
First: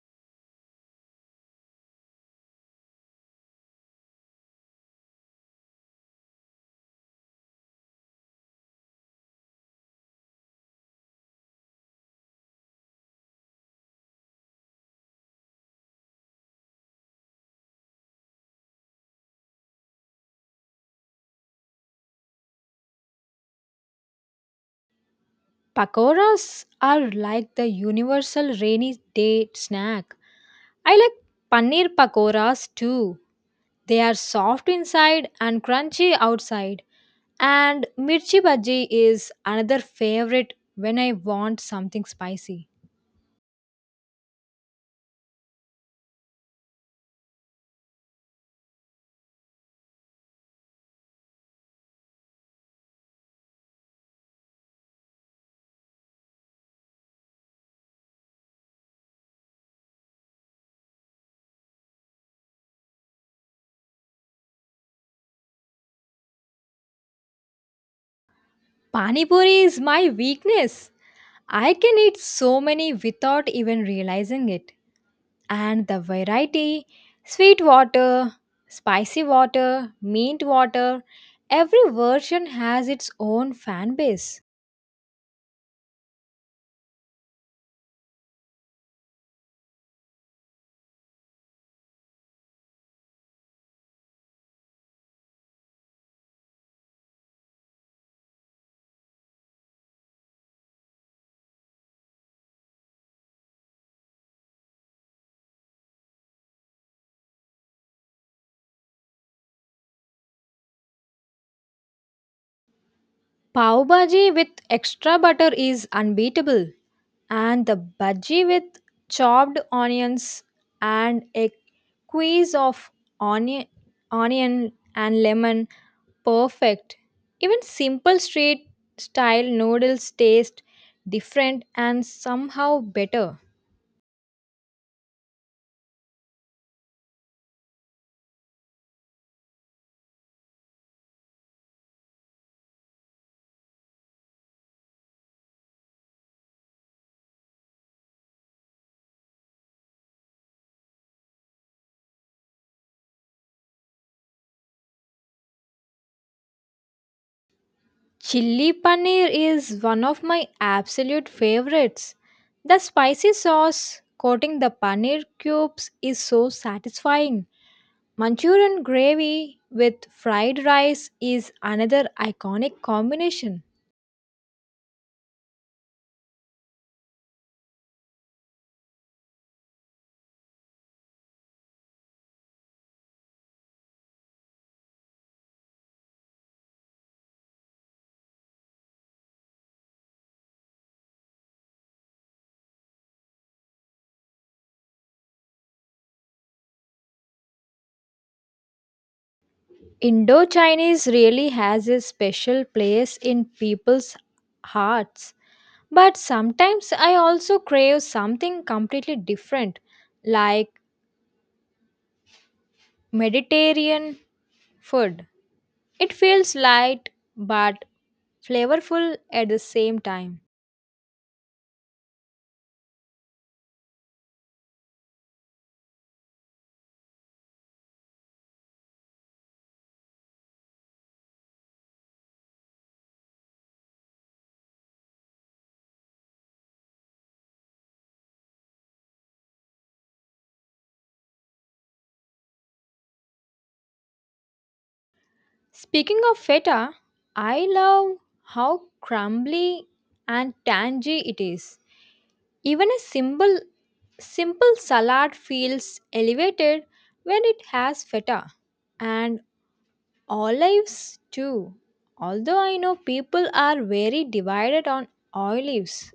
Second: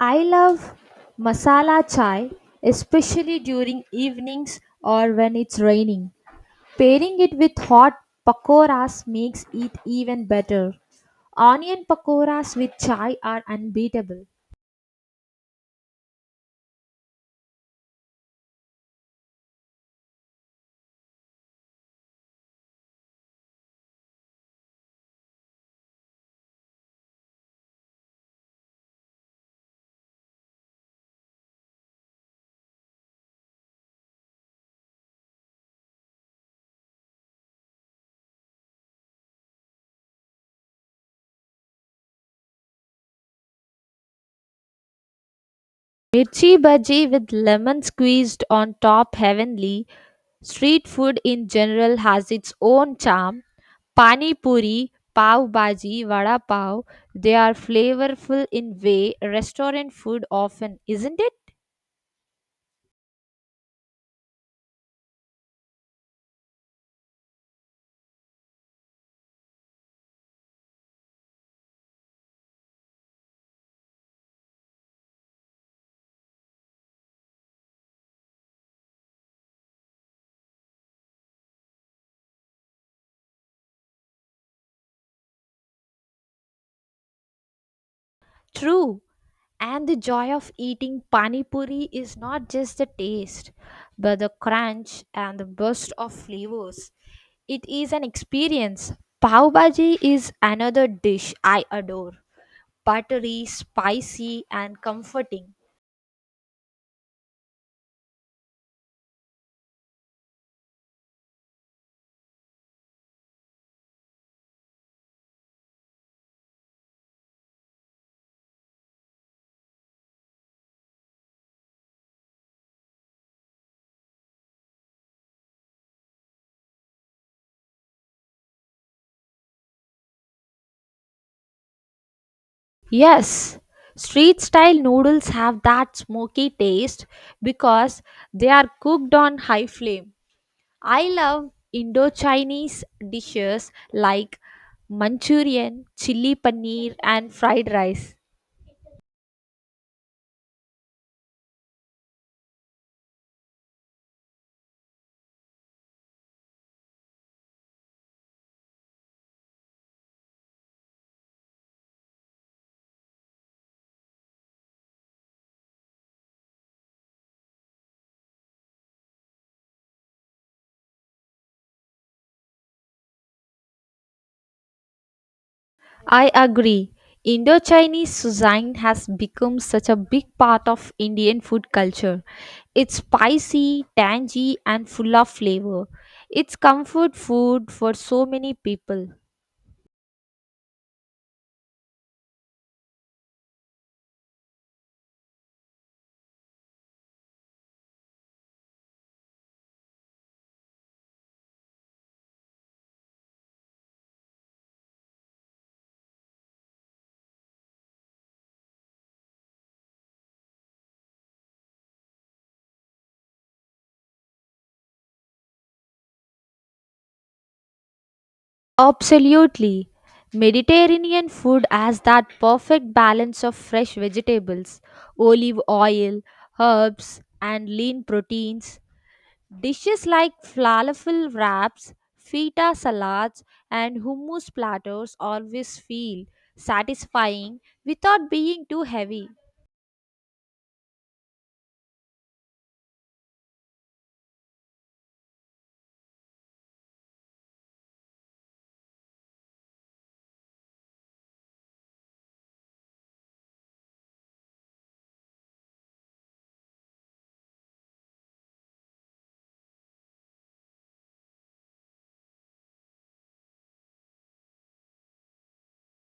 Speaker 1: I love masala chai, especially during evenings or when it's raining. Pairing it with hot pakoras makes it even better. Onion pakoras with chai are unbeatable.
Speaker 2: Pakoras are like the universal rainy day snack. I like paneer pakoras too. They are soft inside and crunchy outside. And mirchi bhaji is another favorite when I want something spicy.
Speaker 1: Mirchi bhaji with lemon squeezed on top, heavenly. Street food in general has its own charm. Pani puri, pav bhaji, vada pav, they are flavorful in way restaurant food often, isn't it?
Speaker 2: Pani puri is my weakness. I can eat so many without even realizing it. And the variety sweet water, spicy water, mint water every version has its own fan base.
Speaker 1: True. And the joy of eating pani puri is not just the taste, but the crunch and the burst of flavors. It is an experience. Pav bhaji is another dish I adore. Buttery, spicy, and comforting.
Speaker 2: Pav bhaji with extra butter is unbeatable, and the bhaji with chopped onions and a squeeze of onion, onion and lemon perfect. Even simple street style noodles taste different and somehow better.
Speaker 1: Yes, street style noodles have that smoky taste because they are cooked on high flame. I love Indo-Chinese dishes like Manchurian, chili paneer, and fried rice.
Speaker 2: Chili paneer is one of my absolute favorites. The spicy sauce coating the paneer cubes is so satisfying. Manchurian gravy with fried rice is another iconic combination.
Speaker 1: I agree. Indo-Chinese cuisine has become such a big part of Indian food culture. It's spicy, tangy, and full of flavor. It's comfort food for so many people.
Speaker 2: Indo Chinese really has a special place in people's hearts. But sometimes I also crave something completely different, like Mediterranean food. It feels light but flavorful at the
Speaker 1: Absolutely.
Speaker 2: same time.
Speaker 1: Mediterranean food has that perfect balance of fresh vegetables, olive oil, herbs, and lean proteins. Dishes like falafel wraps, feta salads, and hummus platters always feel satisfying without being too heavy.
Speaker 2: Speaking of feta, I love how crumbly and tangy it is. Even a simple salad feels elevated when it has feta and olives too. Although I know people are very divided on olives.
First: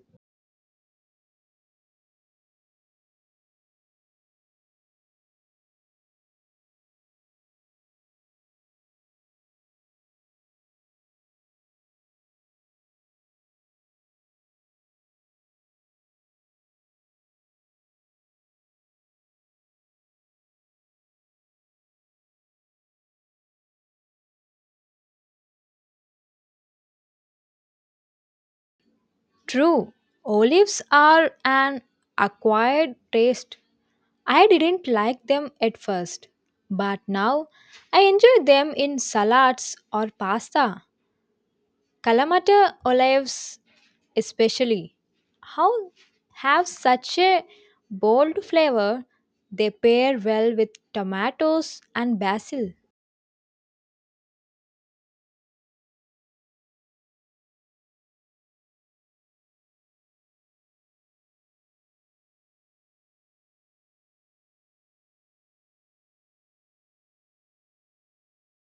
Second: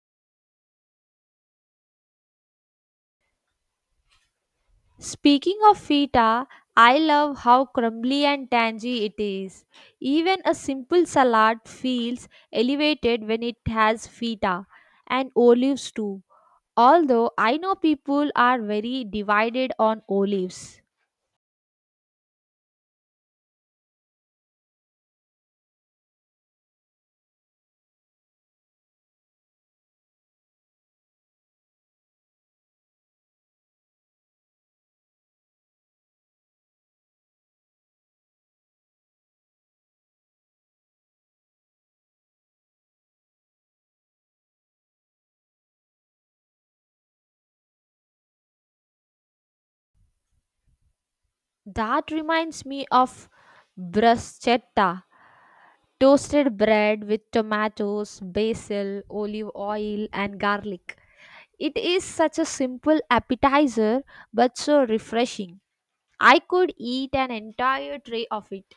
Speaker 1: Speaking of feta, I love how crumbly and tangy it is. Even a simple salad feels elevated when it has feta and olives too. Although I know people are very divided on olives.
Speaker 2: True, olives are an acquired taste. I didn't like them at first, but now I enjoy them in salads or pasta. Kalamata olives, especially, how have such a bold flavor. They pair well with tomatoes
Speaker 1: That
Speaker 2: and
Speaker 1: reminds
Speaker 2: basil.
Speaker 1: me of bruschetta, toasted bread with tomatoes, basil, olive oil, and garlic. It is such a simple appetizer but so refreshing. I could eat an entire tray of it.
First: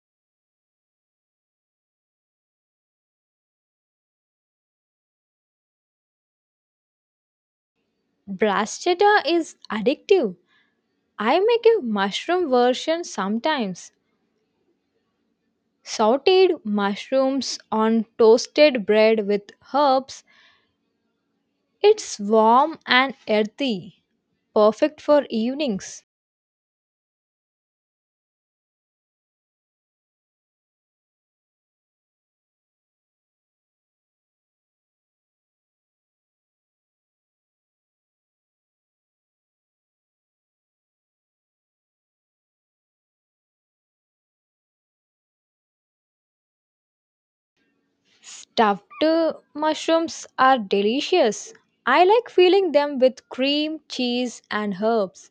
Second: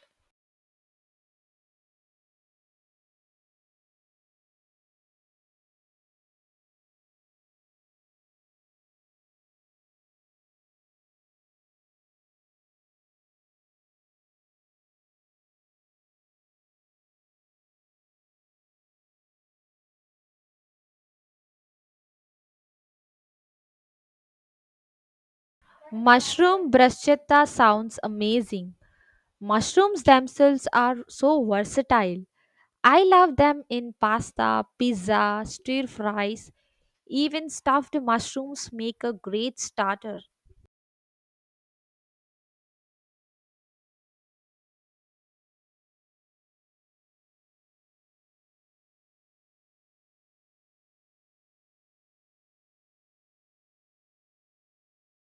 Speaker 2: Bruschetta is addictive. I make a mushroom version sometimes. Sauteed mushrooms on toasted bread with herbs. It's warm and earthy, perfect for evenings.
Speaker 1: Mushroom bruschetta sounds amazing. Mushrooms themselves are so versatile. I love them in pasta, pizza, stir fries, even stuffed mushrooms make a great starter.
Speaker 2: Stuffed mushrooms are delicious. I like filling them with cream, cheese, and herbs.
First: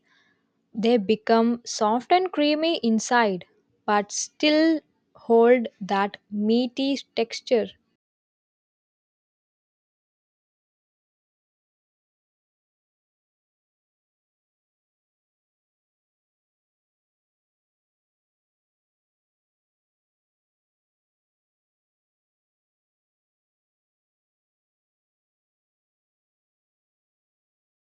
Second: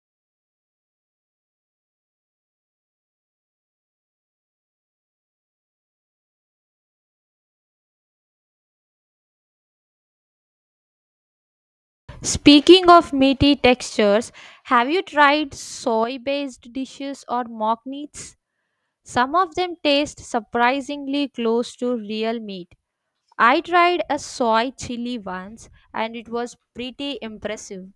Speaker 2: They become soft and creamy inside, but still hold that meaty texture.
Speaker 1: Speaking of meaty textures, have you tried soy based dishes or mock meats? Some of them taste surprisingly close to real meat. I tried a soy chili once and it was pretty impressive.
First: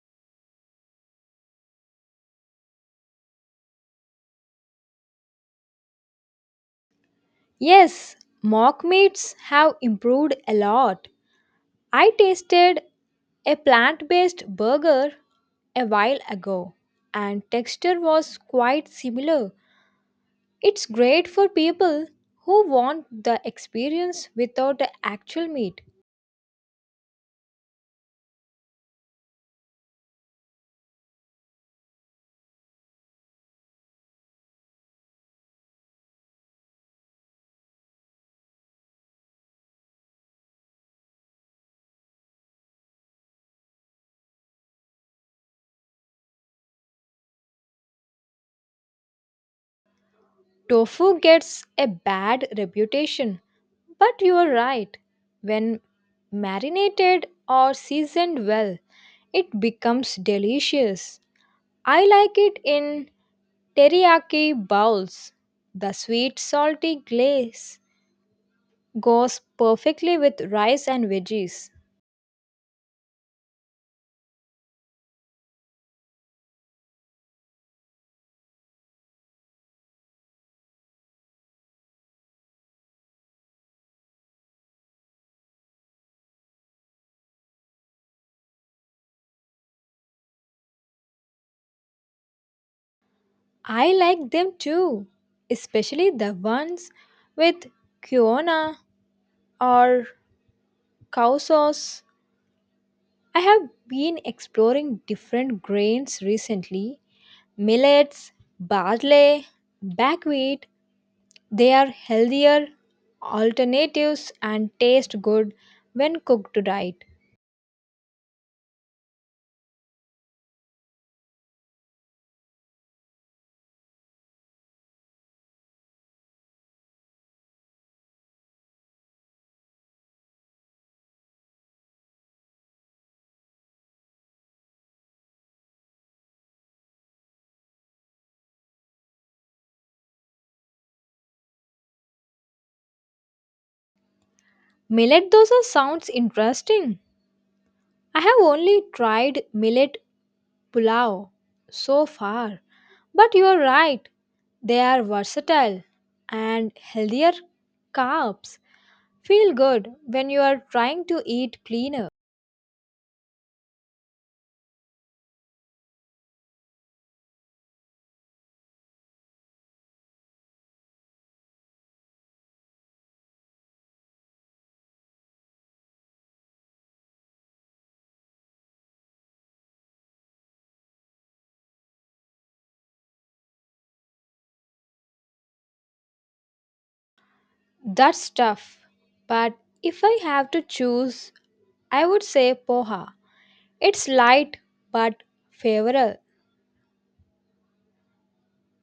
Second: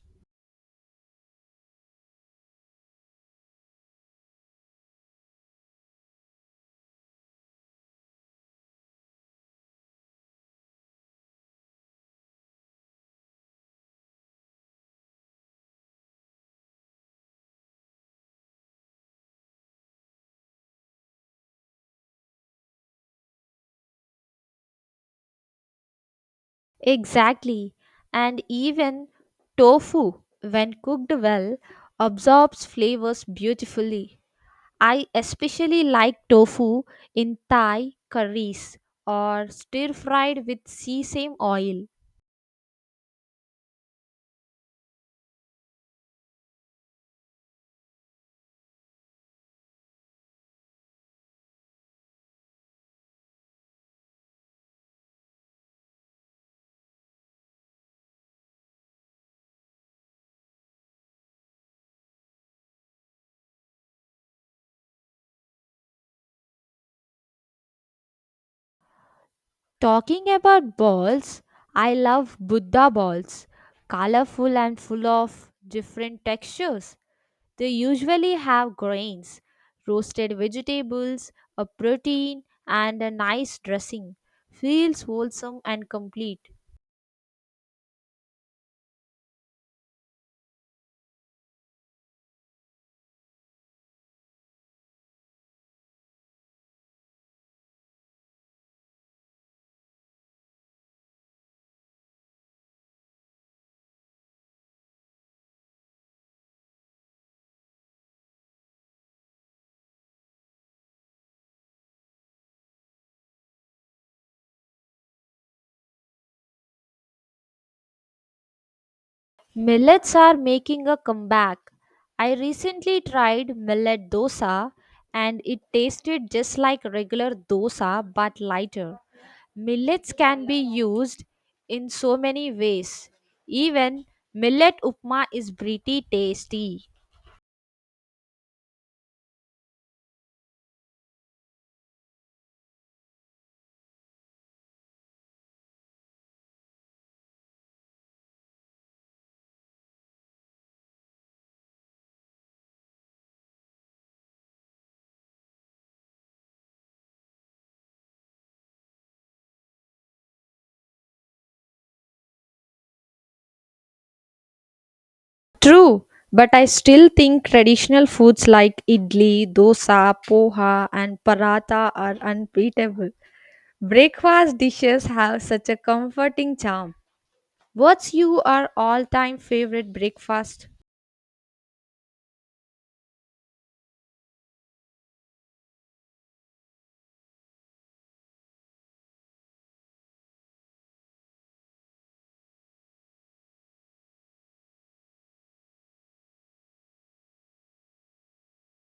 Speaker 2: Yes, mock meats have improved a lot. I tasted a plant based burger a while ago, and texture was quite similar. It's great for people who want the experience without the actual meat.
Speaker 1: Exactly. And even tofu, when cooked well, absorbs flavors beautifully. I especially like tofu in Thai curries or stir fried with sesame oil.
Speaker 2: Tofu gets a bad reputation, but you are right. When marinated or seasoned well, it becomes delicious. I like it in teriyaki bowls. The sweet salty glaze goes perfectly
Speaker 1: Talking
Speaker 2: with
Speaker 1: about
Speaker 2: rice and
Speaker 1: balls,
Speaker 2: veggies.
Speaker 1: I love Buddha balls, colorful and full of different textures. They usually have grains, roasted vegetables, a protein, and a nice dressing. Feels wholesome and complete.
Speaker 2: I like them too, especially the ones with quinoa or cow sauce. I have been exploring different grains recently millets, barley, buckwheat. They are healthier alternatives and taste good when cooked right.
Speaker 1: Millets are making a comeback. I recently tried millet dosa and it tasted just like regular dosa but lighter. Millets can be used in so many ways. Even millet upma is pretty tasty.
Speaker 2: Millet dosa sounds interesting. I have only tried millet Pulao so far. But you are right, they are versatile and healthier carbs feel good when you are trying to eat cleaner.
Speaker 1: True, but I still think traditional foods like idli, dosa, poha, and paratha are unbeatable. Breakfast dishes have such a comforting charm. What's your all-time favorite breakfast?
Speaker 2: That's tough, but if I have to choose, I would say poha. It's light but favorable.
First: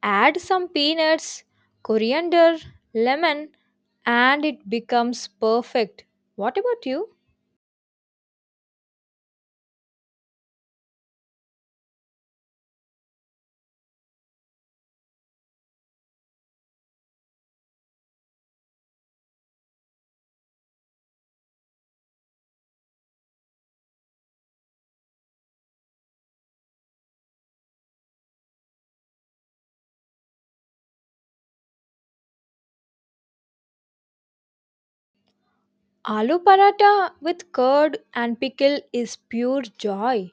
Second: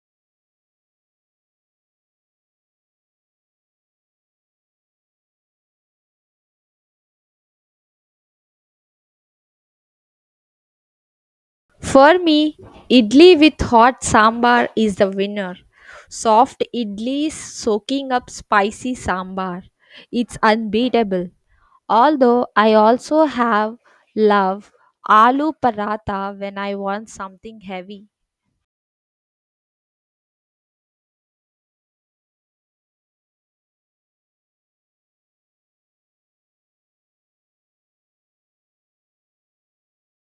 Speaker 2: Add some peanuts, coriander, lemon, and it becomes perfect. What about you?
Speaker 1: For me, idli with hot sambar is the winner. Soft idlis soaking up spicy sambar. It's unbeatable. Although I also have love aloo paratha when I want something heavy.
Speaker 2: Aloo paratha with curd and pickle is pure joy.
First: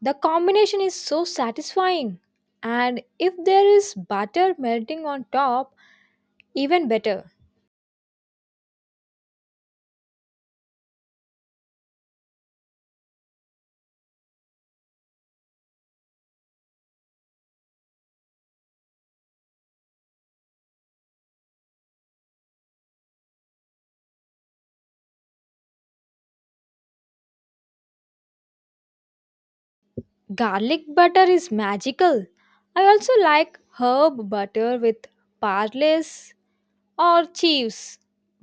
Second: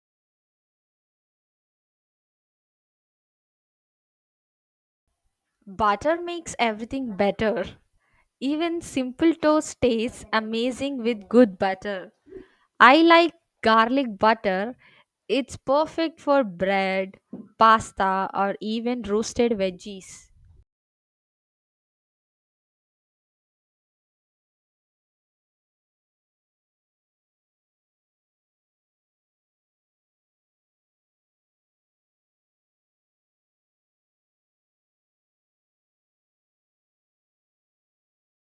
Speaker 2: The combination is so satisfying. And if there is butter melting on top,
Speaker 1: Butter makes
Speaker 2: even
Speaker 1: everything
Speaker 2: better.
Speaker 1: better. Even simple toast tastes amazing with good butter. I like garlic butter. It's perfect for bread, pasta, or even roasted veggies.
Speaker 2: Garlic butter is magical. I also like herb butter with parlays or chives,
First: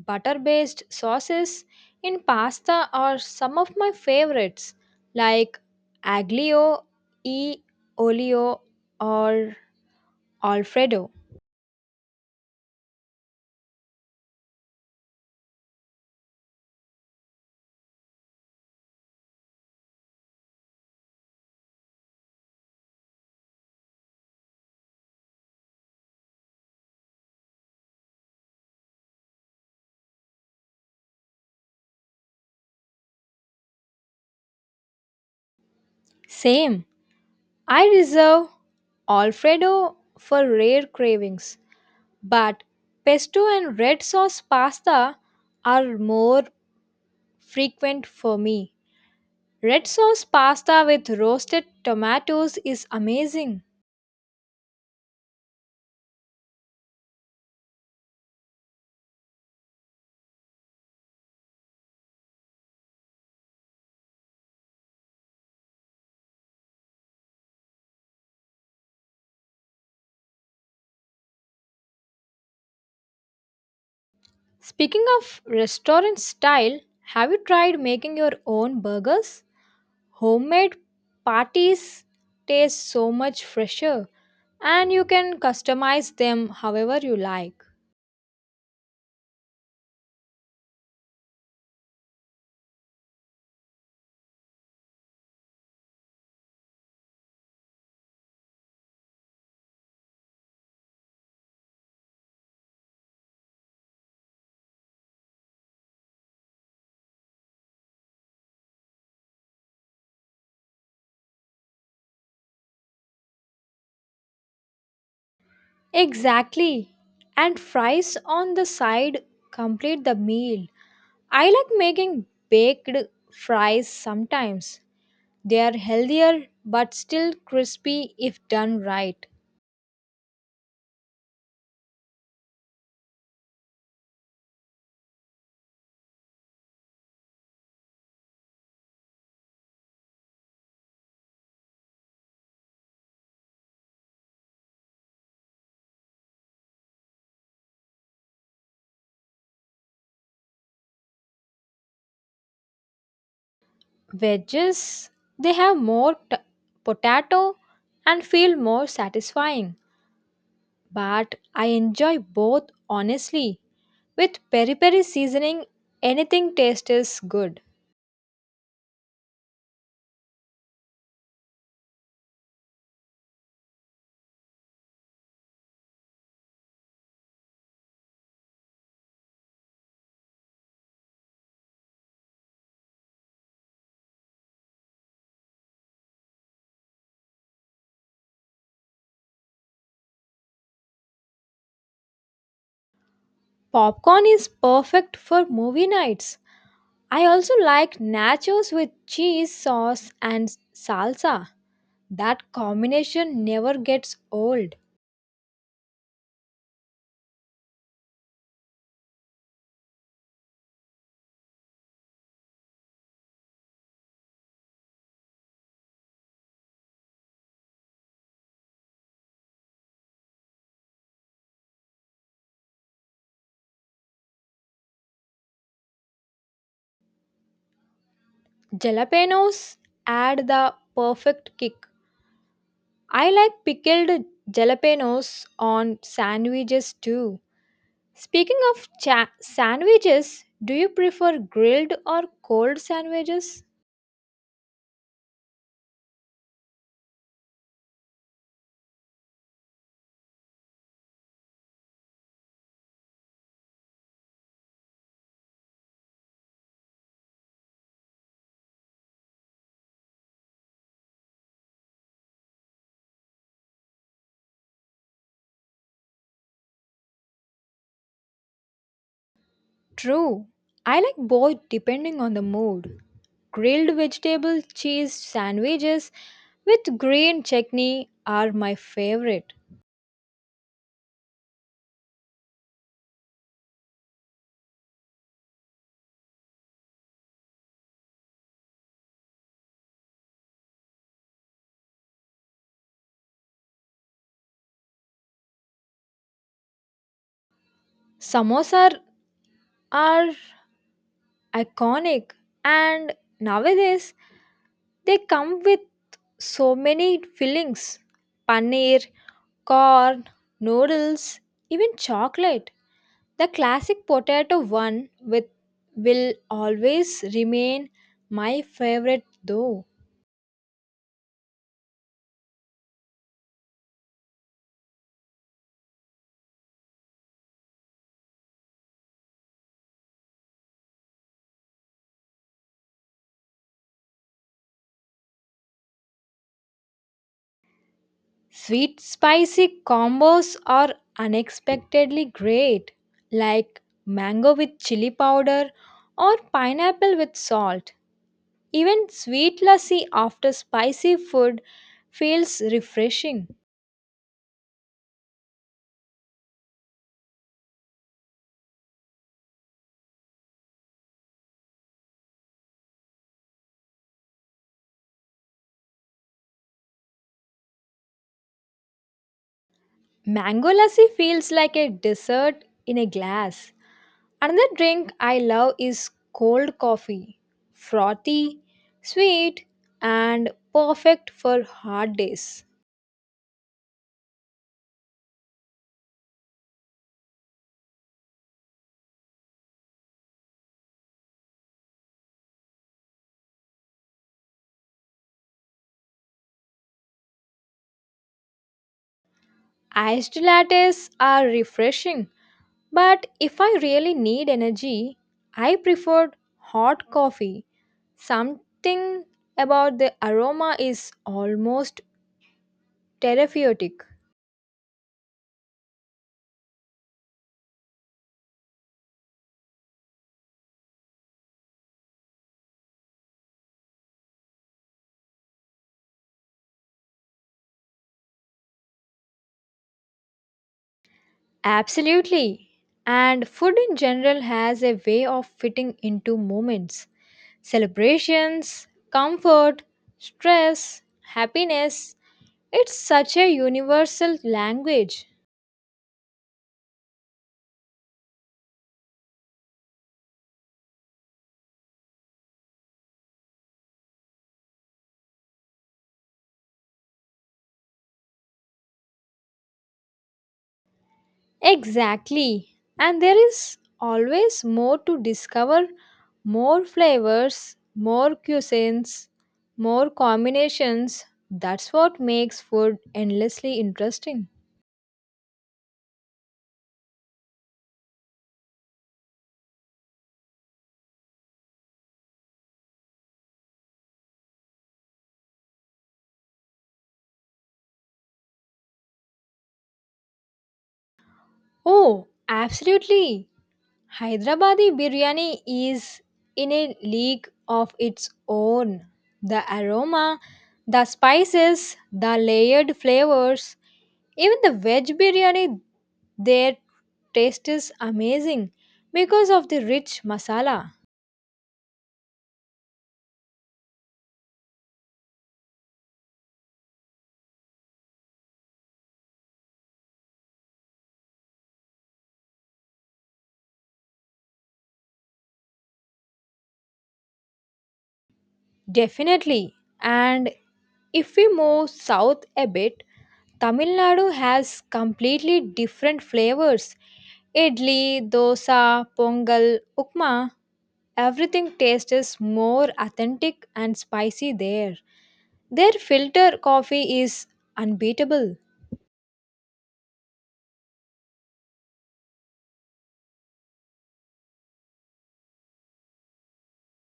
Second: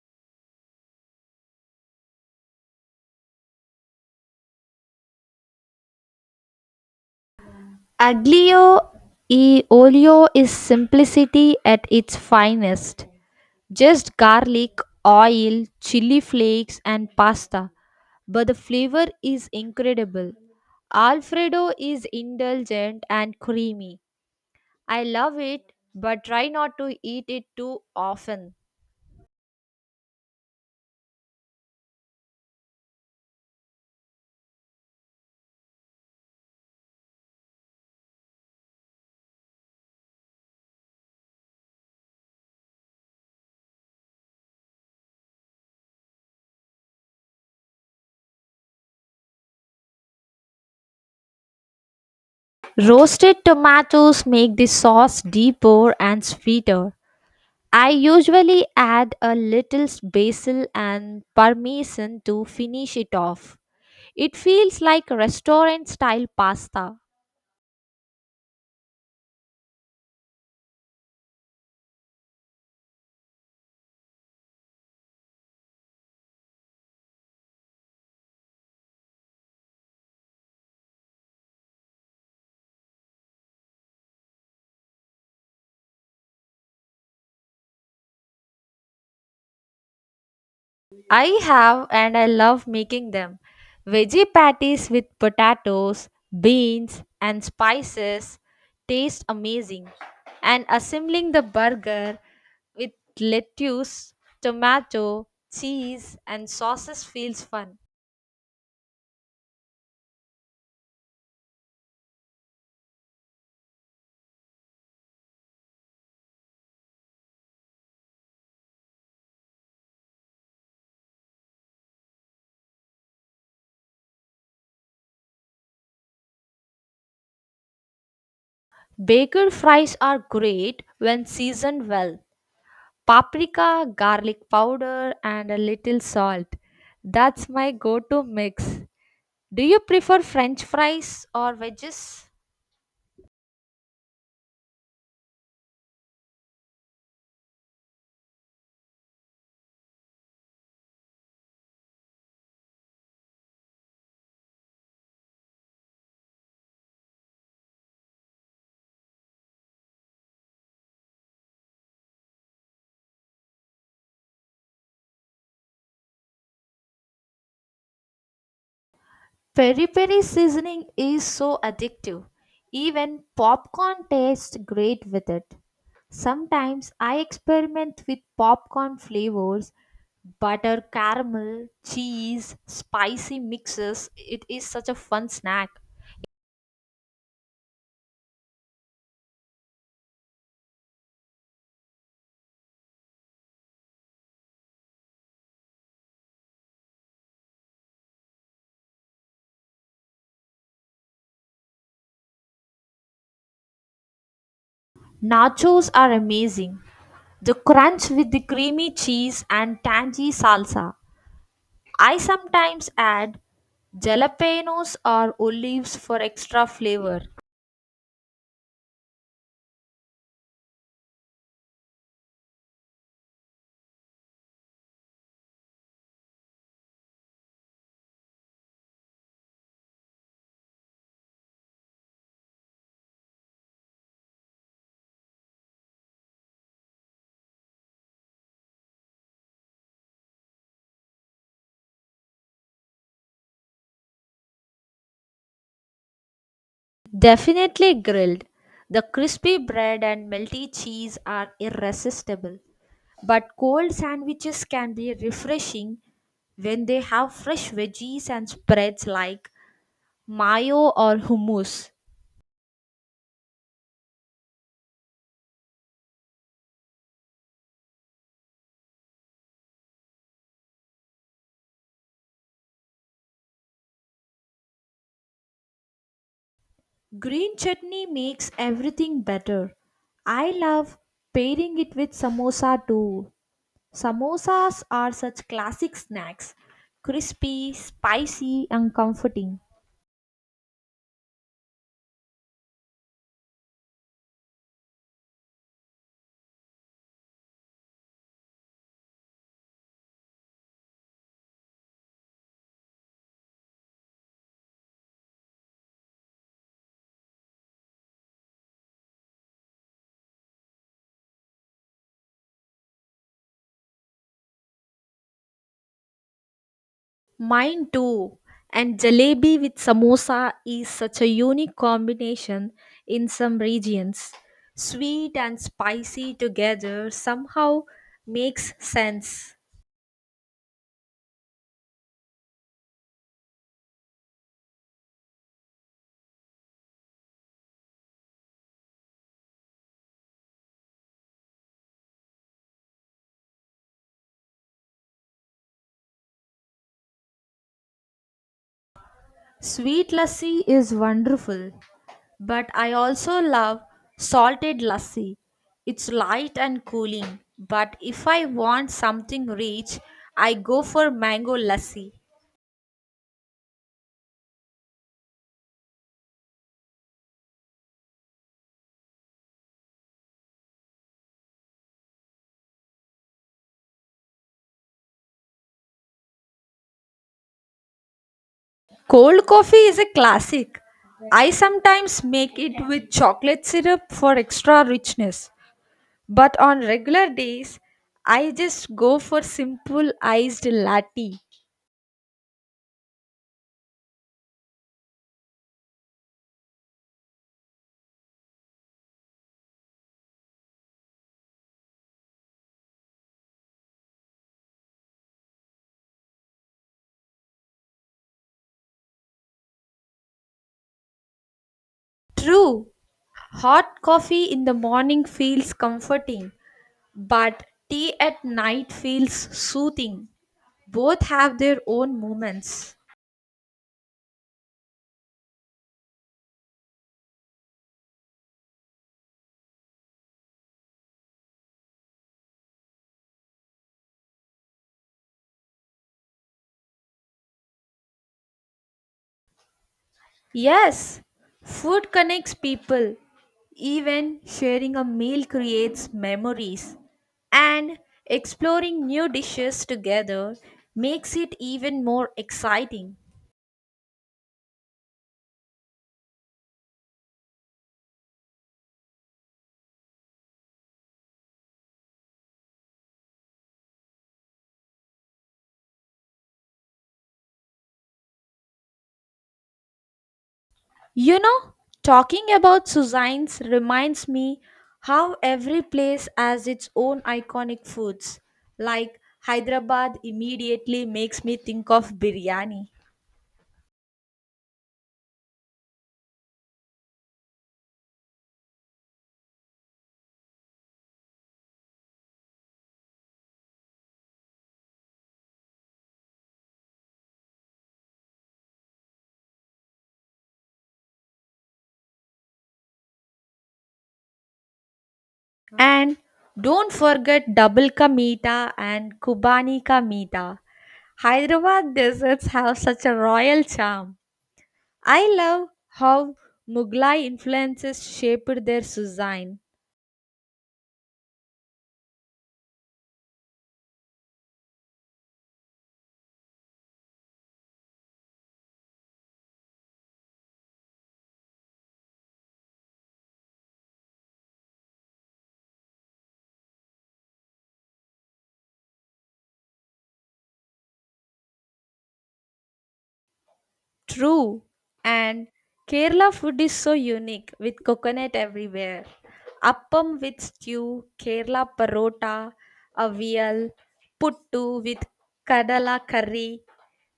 Speaker 2: butter based sauces in pasta are some of my favorites like aglio e olio
Speaker 1: Aglio
Speaker 2: or
Speaker 1: e olio is
Speaker 2: alfredo.
Speaker 1: simplicity at its finest. Just garlic, oil, chili flakes, and pasta. But the flavor is incredible. Alfredo is indulgent and creamy. I love it, but try not to eat it too often.
Speaker 2: Same. I reserve Alfredo for rare cravings, but pesto and red sauce pasta are more frequent for me. Red sauce pasta with roasted tomatoes is
Speaker 1: Roasted
Speaker 2: amazing.
Speaker 1: tomatoes make the sauce deeper and sweeter. I usually add a little basil and parmesan to finish it off. It feels like restaurant style pasta.
Speaker 2: Speaking of restaurant style, have you tried making your own burgers? Homemade patties taste so much fresher, and you can customize them however you like.
Speaker 1: I have and I love making them. Veggie patties with potatoes, beans, and spices taste amazing. And assembling the burger with lettuce, tomato, cheese, and sauces feels fun.
Speaker 2: Exactly. And fries on the side complete the meal. I like making baked fries sometimes. They are healthier but still crispy if done right.
Speaker 1: Baked fries are great when seasoned well. Paprika, garlic powder, and a little salt. That's my go to mix. Do you prefer french fries or wedges?
Speaker 2: Wedges, they have more potato and feel more satisfying. But I enjoy both honestly. With peri peri seasoning, anything tastes good.
Speaker 1: Peri peri seasoning is so addictive. Even popcorn tastes great with it. Sometimes I experiment with popcorn flavors, butter, caramel, cheese, spicy mixes. It is such a fun snack.
Speaker 2: Popcorn is perfect for movie nights. I also like nachos with cheese sauce and salsa. That combination never gets old.
Speaker 1: Nachos are amazing. The crunch with the creamy cheese and tangy salsa. I sometimes add jalapenos or olives for extra flavor.
Speaker 2: Jalapenos add the perfect kick. I like pickled jalapenos on sandwiches too. Speaking of sandwiches, do you prefer grilled or cold sandwiches?
Speaker 1: Definitely grilled. The crispy bread and melty cheese are irresistible. But cold sandwiches can be refreshing when they have fresh veggies and spreads like mayo or hummus.
Speaker 2: True. I like both depending on the mood. Grilled vegetable cheese sandwiches with green
Speaker 1: Green chutney
Speaker 2: chutney are
Speaker 1: makes
Speaker 2: my
Speaker 1: everything
Speaker 2: favorite.
Speaker 1: better. I love pairing it with samosa too. Samosas are such classic snacks, crispy, spicy, and comforting.
Speaker 2: Samosas are iconic and nowadays they come with so many fillings paneer, corn, noodles, even chocolate. The classic potato one with will always
Speaker 1: Mine
Speaker 2: remain
Speaker 1: too.
Speaker 2: my
Speaker 1: And
Speaker 2: favorite
Speaker 1: jalebi with
Speaker 2: though.
Speaker 1: samosa is such a unique combination in some regions. Sweet and spicy together somehow makes sense.
Speaker 2: Sweet spicy combos are unexpectedly great, like mango with chili powder or pineapple with salt. Even sweet lassi
Speaker 1: Sweet
Speaker 2: after
Speaker 1: lassi is
Speaker 2: spicy food
Speaker 1: wonderful,
Speaker 2: feels
Speaker 1: but I also
Speaker 2: refreshing.
Speaker 1: love salted lassi. It's light and cooling, but if I want something rich, I go for mango lassi.
Speaker 2: Mango lassi feels like a dessert in a glass. Another drink I love is cold coffee. Frothy,
Speaker 1: Cold
Speaker 2: sweet,
Speaker 1: coffee is a
Speaker 2: and
Speaker 1: classic.
Speaker 2: perfect
Speaker 1: I
Speaker 2: for hard
Speaker 1: sometimes make
Speaker 2: days.
Speaker 1: it with chocolate syrup for extra richness, but on regular days, I just go for simple iced latte.
Speaker 2: Iced lattes are refreshing, but if I really need energy, I prefer hot coffee. Something about the aroma is almost
Speaker 1: True, hot
Speaker 2: therapeutic.
Speaker 1: coffee in the morning feels comforting, but tea at night feels soothing. Both have their own moments.
Speaker 2: Absolutely. And food in general has a way of fitting into moments, celebrations, comfort, stress,
Speaker 1: Yes, food
Speaker 2: happiness.
Speaker 1: connects
Speaker 2: It's
Speaker 1: people.
Speaker 2: such a universal
Speaker 1: Even sharing a
Speaker 2: language.
Speaker 1: meal creates memories. And exploring new dishes together makes it even more exciting.
Speaker 2: Exactly. And there is always more to discover more flavors, more cuisines, more combinations.
Speaker 1: You know,
Speaker 2: That's what
Speaker 1: talking
Speaker 2: makes
Speaker 1: about
Speaker 2: food
Speaker 1: Suzanne's
Speaker 2: endlessly
Speaker 1: reminds
Speaker 2: interesting.
Speaker 1: me how every place has its own iconic foods. Like Hyderabad immediately makes me think of biryani.
Speaker 2: Oh, absolutely. Hyderabadi biryani is in a league of its own. The aroma, the spices, the layered flavors, even the veg biryani
Speaker 1: And
Speaker 2: their
Speaker 1: don't forget
Speaker 2: taste
Speaker 1: double
Speaker 2: is
Speaker 1: ka
Speaker 2: amazing
Speaker 1: meeta and
Speaker 2: because of
Speaker 1: Kubani
Speaker 2: the
Speaker 1: ka
Speaker 2: rich
Speaker 1: meeta.
Speaker 2: masala.
Speaker 1: Hyderabad desserts have such a royal charm. I love how Mughlai influences shaped their cuisine.
Speaker 2: Definitely. And if we move south a bit, Tamil Nadu has completely different flavors. Idli, dosa, pongal, upma Everything taste is more authentic and spicy
Speaker 1: True.
Speaker 2: there.
Speaker 1: And
Speaker 2: Their
Speaker 1: Kerala
Speaker 2: filter
Speaker 1: food is so
Speaker 2: coffee is
Speaker 1: unique with coconut
Speaker 2: unbeatable.
Speaker 1: everywhere. Appam with stew, Kerala parota, avial, puttu with kadala curry.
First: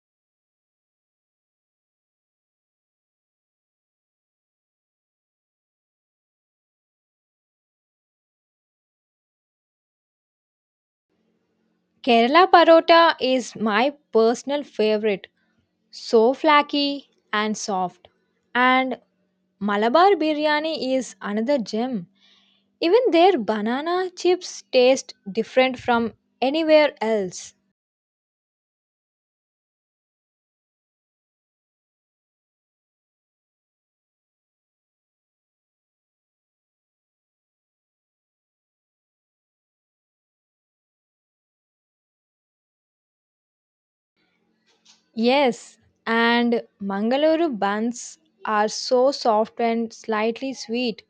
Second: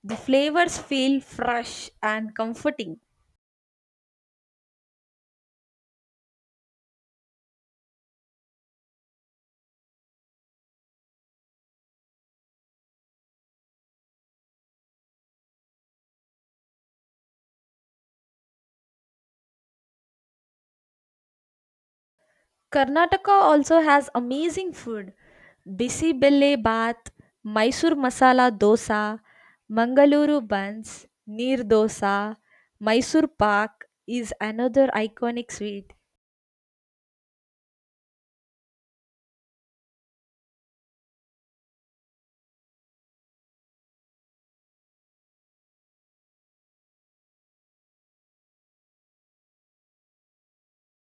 Speaker 1: The flavors feel fresh and comforting.
Speaker 2: Kerala parota is my personal favorite. So flaky and soft. And Malabar biryani is another gem. Even
Speaker 1: Karnataka
Speaker 2: their
Speaker 1: also
Speaker 2: banana
Speaker 1: has
Speaker 2: chips
Speaker 1: amazing
Speaker 2: taste
Speaker 1: food.
Speaker 2: different from
Speaker 1: Bisibelle
Speaker 2: anywhere
Speaker 1: bath,
Speaker 2: else.
Speaker 1: Mysore masala dosa, Mangaluru buns, neer dosa, Mysore pak is another iconic sweet.
Speaker 2: Yes, and Mangaluru buns are so soft and slightly sweet.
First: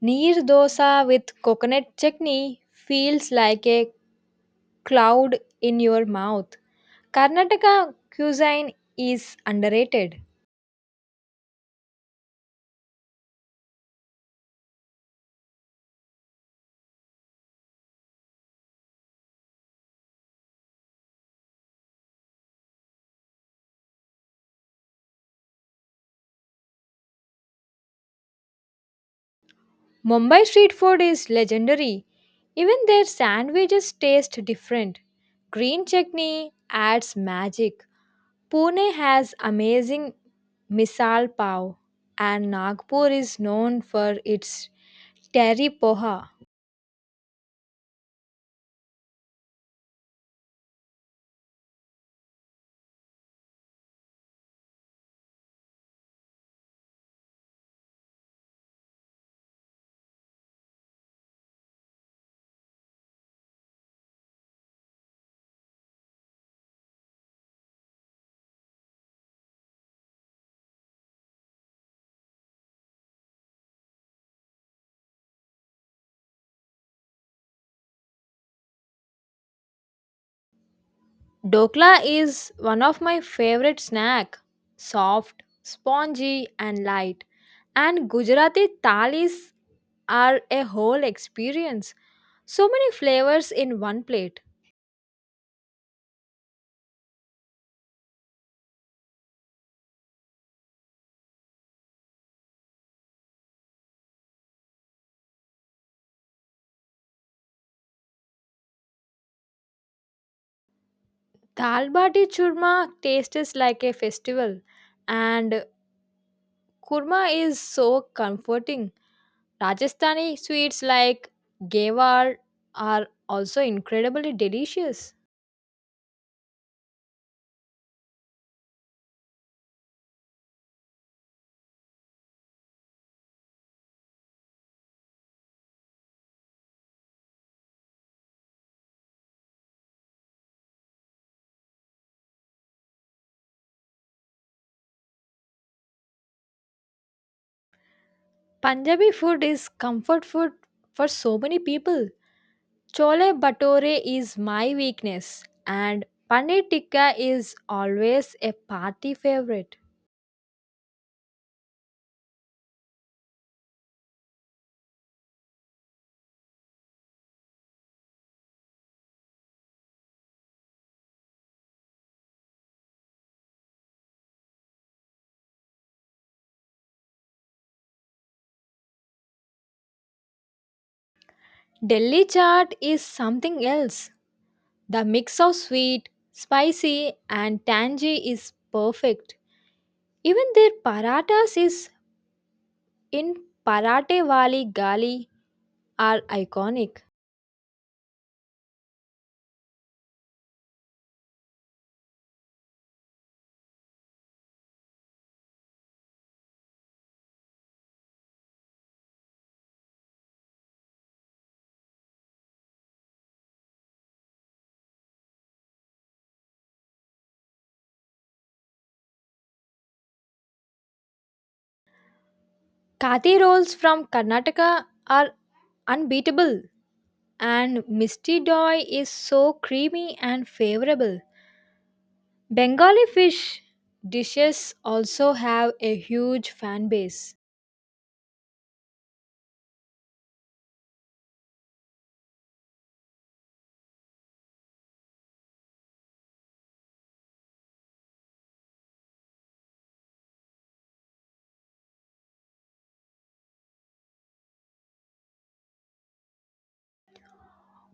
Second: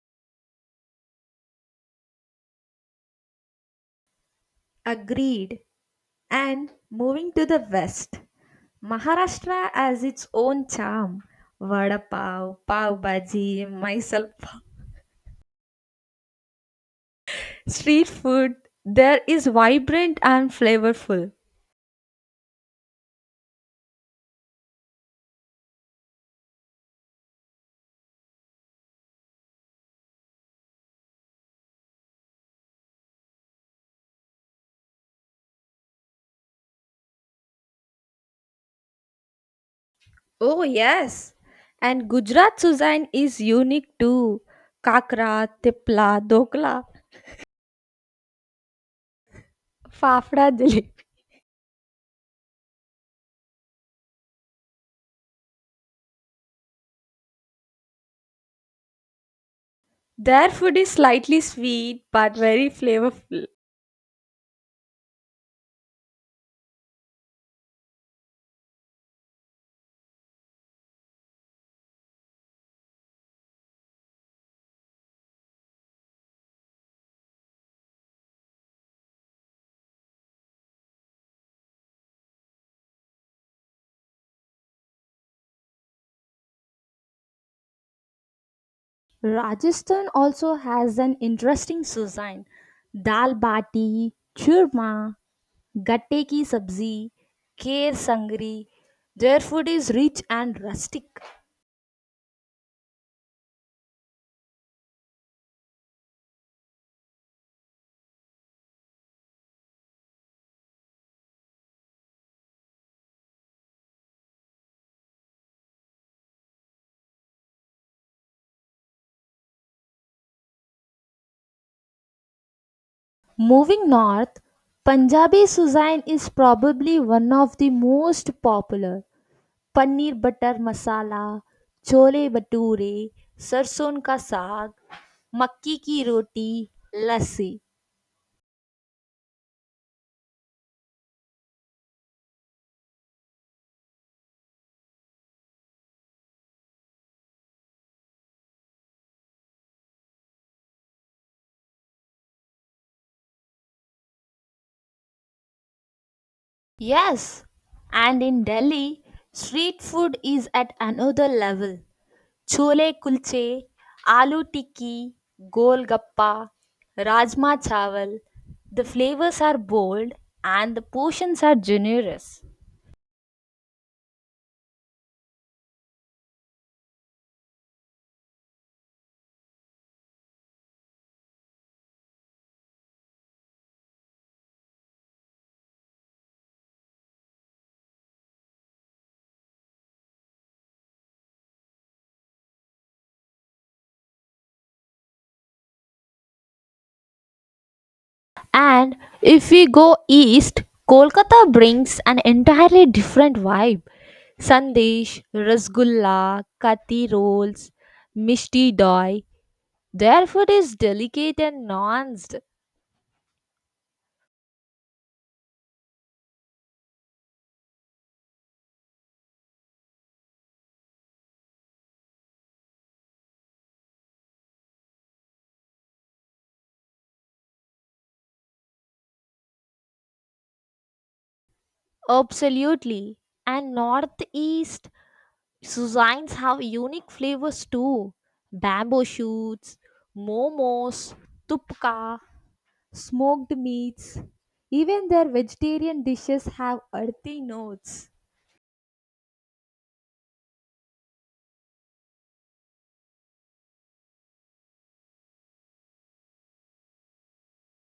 Speaker 2: Neer dosa with coconut chutney feels like a cloud
Speaker 1: Agreed.
Speaker 2: in your mouth.
Speaker 1: And moving to the
Speaker 2: Karnataka
Speaker 1: west,
Speaker 2: cuisine is
Speaker 1: Maharashtra has
Speaker 2: underrated.
Speaker 1: its own charm. Vada pav, pav bhaji, Mysore pav. Street food there is vibrant and flavorful.
Speaker 2: Mumbai street food is legendary. Even their sandwiches taste different. Green chutney adds magic. Pune has amazing
Speaker 1: Oh,
Speaker 2: misal
Speaker 1: yes.
Speaker 2: pav
Speaker 1: And
Speaker 2: and
Speaker 1: Gujarat cuisine
Speaker 2: Nagpur is
Speaker 1: is
Speaker 2: known
Speaker 1: unique
Speaker 2: for
Speaker 1: too.
Speaker 2: its
Speaker 1: Kakra,
Speaker 2: terry
Speaker 1: tipla,
Speaker 2: poha.
Speaker 1: dokla, fafda jalebi. Their food is slightly sweet but very flavorful.
Speaker 2: Dokla is one of my favorite snack. Soft, spongy and light. And Gujarati thalis
Speaker 1: Rajasthan
Speaker 2: are
Speaker 1: also
Speaker 2: a
Speaker 1: has
Speaker 2: whole
Speaker 1: an interesting
Speaker 2: experience.
Speaker 1: cuisine.
Speaker 2: So many
Speaker 1: Dal
Speaker 2: flavors in one
Speaker 1: bati,
Speaker 2: plate.
Speaker 1: churma, gatte ki sabzi, kher sangri. Their food is rich and rustic.
Speaker 2: Dal bati churma tastes like a festival and kurma is so comforting. Rajasthani sweets like gewar are also
Speaker 1: Moving
Speaker 2: incredibly
Speaker 1: north,
Speaker 2: delicious.
Speaker 1: Punjabi cuisine is probably one of the most popular. Paneer butter masala, chole bhature, sarson ka साग, मक्की की roti, lassi.
Speaker 2: Punjabi food is comfort food for so many people. Chole Bhature is my weakness, and Paneer Tikka
Speaker 1: Yes,
Speaker 2: is
Speaker 1: and in
Speaker 2: always a
Speaker 1: Delhi,
Speaker 2: party favorite.
Speaker 1: street food is at another level. Chole kulche, aloo tikki, golgappa, rajma chawal. The flavors are bold and the portions are generous.
Speaker 2: Delhi chaat is something else. The mix of sweet, spicy, and tangy is perfect. Even their paratas is in Parate Wali Gali are iconic.
Speaker 1: And if we go east, Kolkata brings an entirely different vibe. Sandesh, Rasgulla, Kati rolls, Mishti doi. Their food is delicate and nuanced.
Speaker 2: Kathi rolls from Karnataka are unbeatable, and Misti Doi is so creamy and favorable. Bengali
Speaker 1: Absolutely.
Speaker 2: fish
Speaker 1: And
Speaker 2: dishes
Speaker 1: northeast
Speaker 2: also have a
Speaker 1: cuisines
Speaker 2: huge
Speaker 1: have
Speaker 2: fan
Speaker 1: unique
Speaker 2: base.
Speaker 1: flavors too. Bamboo shoots, momos, tupka, smoked meats. Even their vegetarian dishes have earthy notes.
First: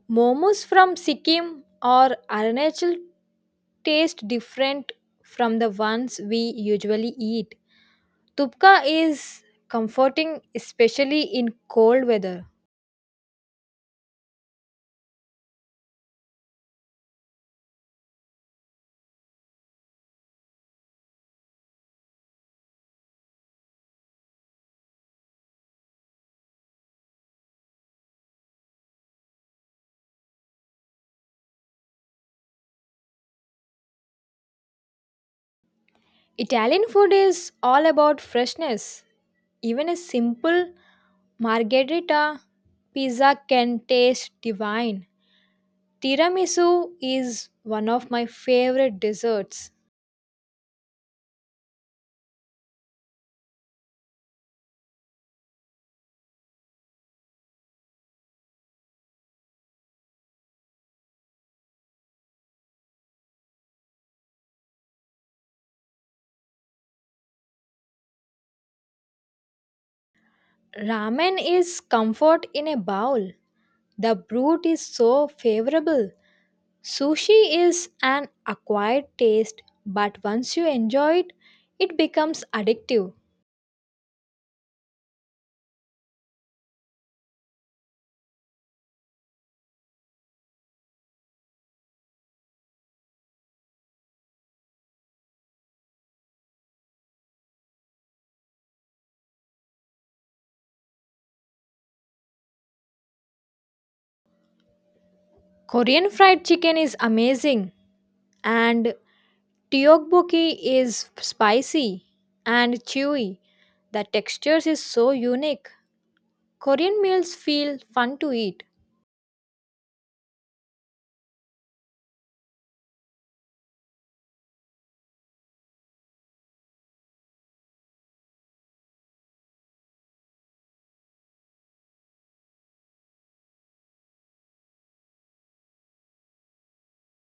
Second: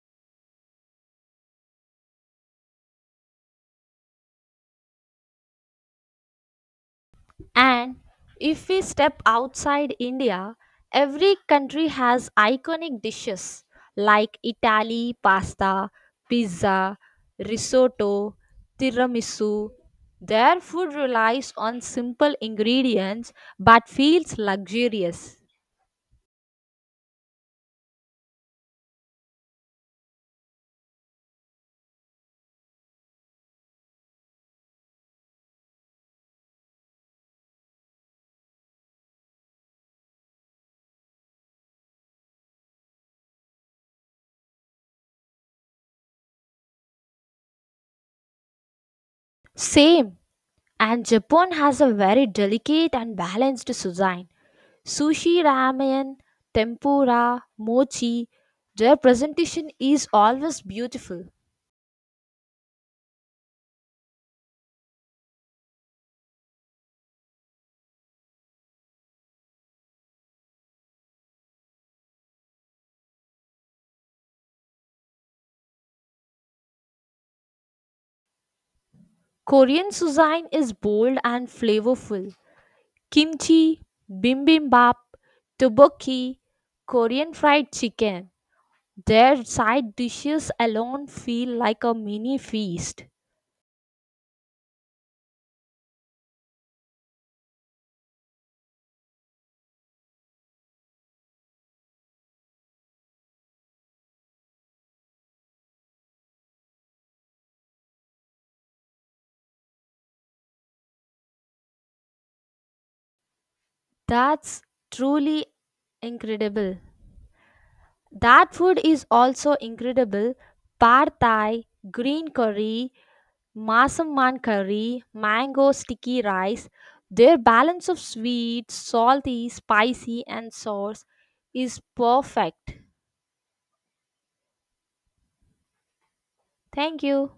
Speaker 2: Momos from Sikkim or Arunachal taste different from the ones we usually eat.
Speaker 1: And if we
Speaker 2: Tupka
Speaker 1: step
Speaker 2: is
Speaker 1: outside
Speaker 2: comforting,
Speaker 1: India,
Speaker 2: especially
Speaker 1: every
Speaker 2: in
Speaker 1: country
Speaker 2: cold
Speaker 1: has
Speaker 2: weather.
Speaker 1: iconic dishes like Italy, pasta, pizza, risotto, tiramisu. Their food relies on simple ingredients but feels luxurious.
Speaker 2: Italian food is all about freshness. Even a simple margherita pizza can taste divine. Tiramisu is one of my favorite desserts.
Speaker 1: Same, and Japan has a very delicate and balanced cuisine. Sushi, ramen, tempura, mochi. Their presentation is always beautiful.
Speaker 2: Ramen is comfort in a bowl. The broth is so favorable. Sushi is an acquired taste,
Speaker 1: Korean
Speaker 2: but
Speaker 1: cuisine
Speaker 2: once you
Speaker 1: is
Speaker 2: enjoy
Speaker 1: bold
Speaker 2: it,
Speaker 1: and
Speaker 2: it
Speaker 1: flavorful.
Speaker 2: becomes addictive.
Speaker 1: Kimchi, bibimbap, tteokbokki, Korean fried chicken. Their side dishes alone feel like a mini feast.
Speaker 2: Korean fried chicken is amazing, and tteokbokki is spicy and chewy. The
Speaker 1: That's
Speaker 2: textures is so
Speaker 1: truly
Speaker 2: unique.
Speaker 1: incredible.
Speaker 2: Korean meals feel fun to
Speaker 1: That
Speaker 2: eat.
Speaker 1: food is also incredible. Pad Thai, green curry, Masaman curry, mango sticky rice, their balance of sweet, salty, spicy, and sauce is perfect. Thank you.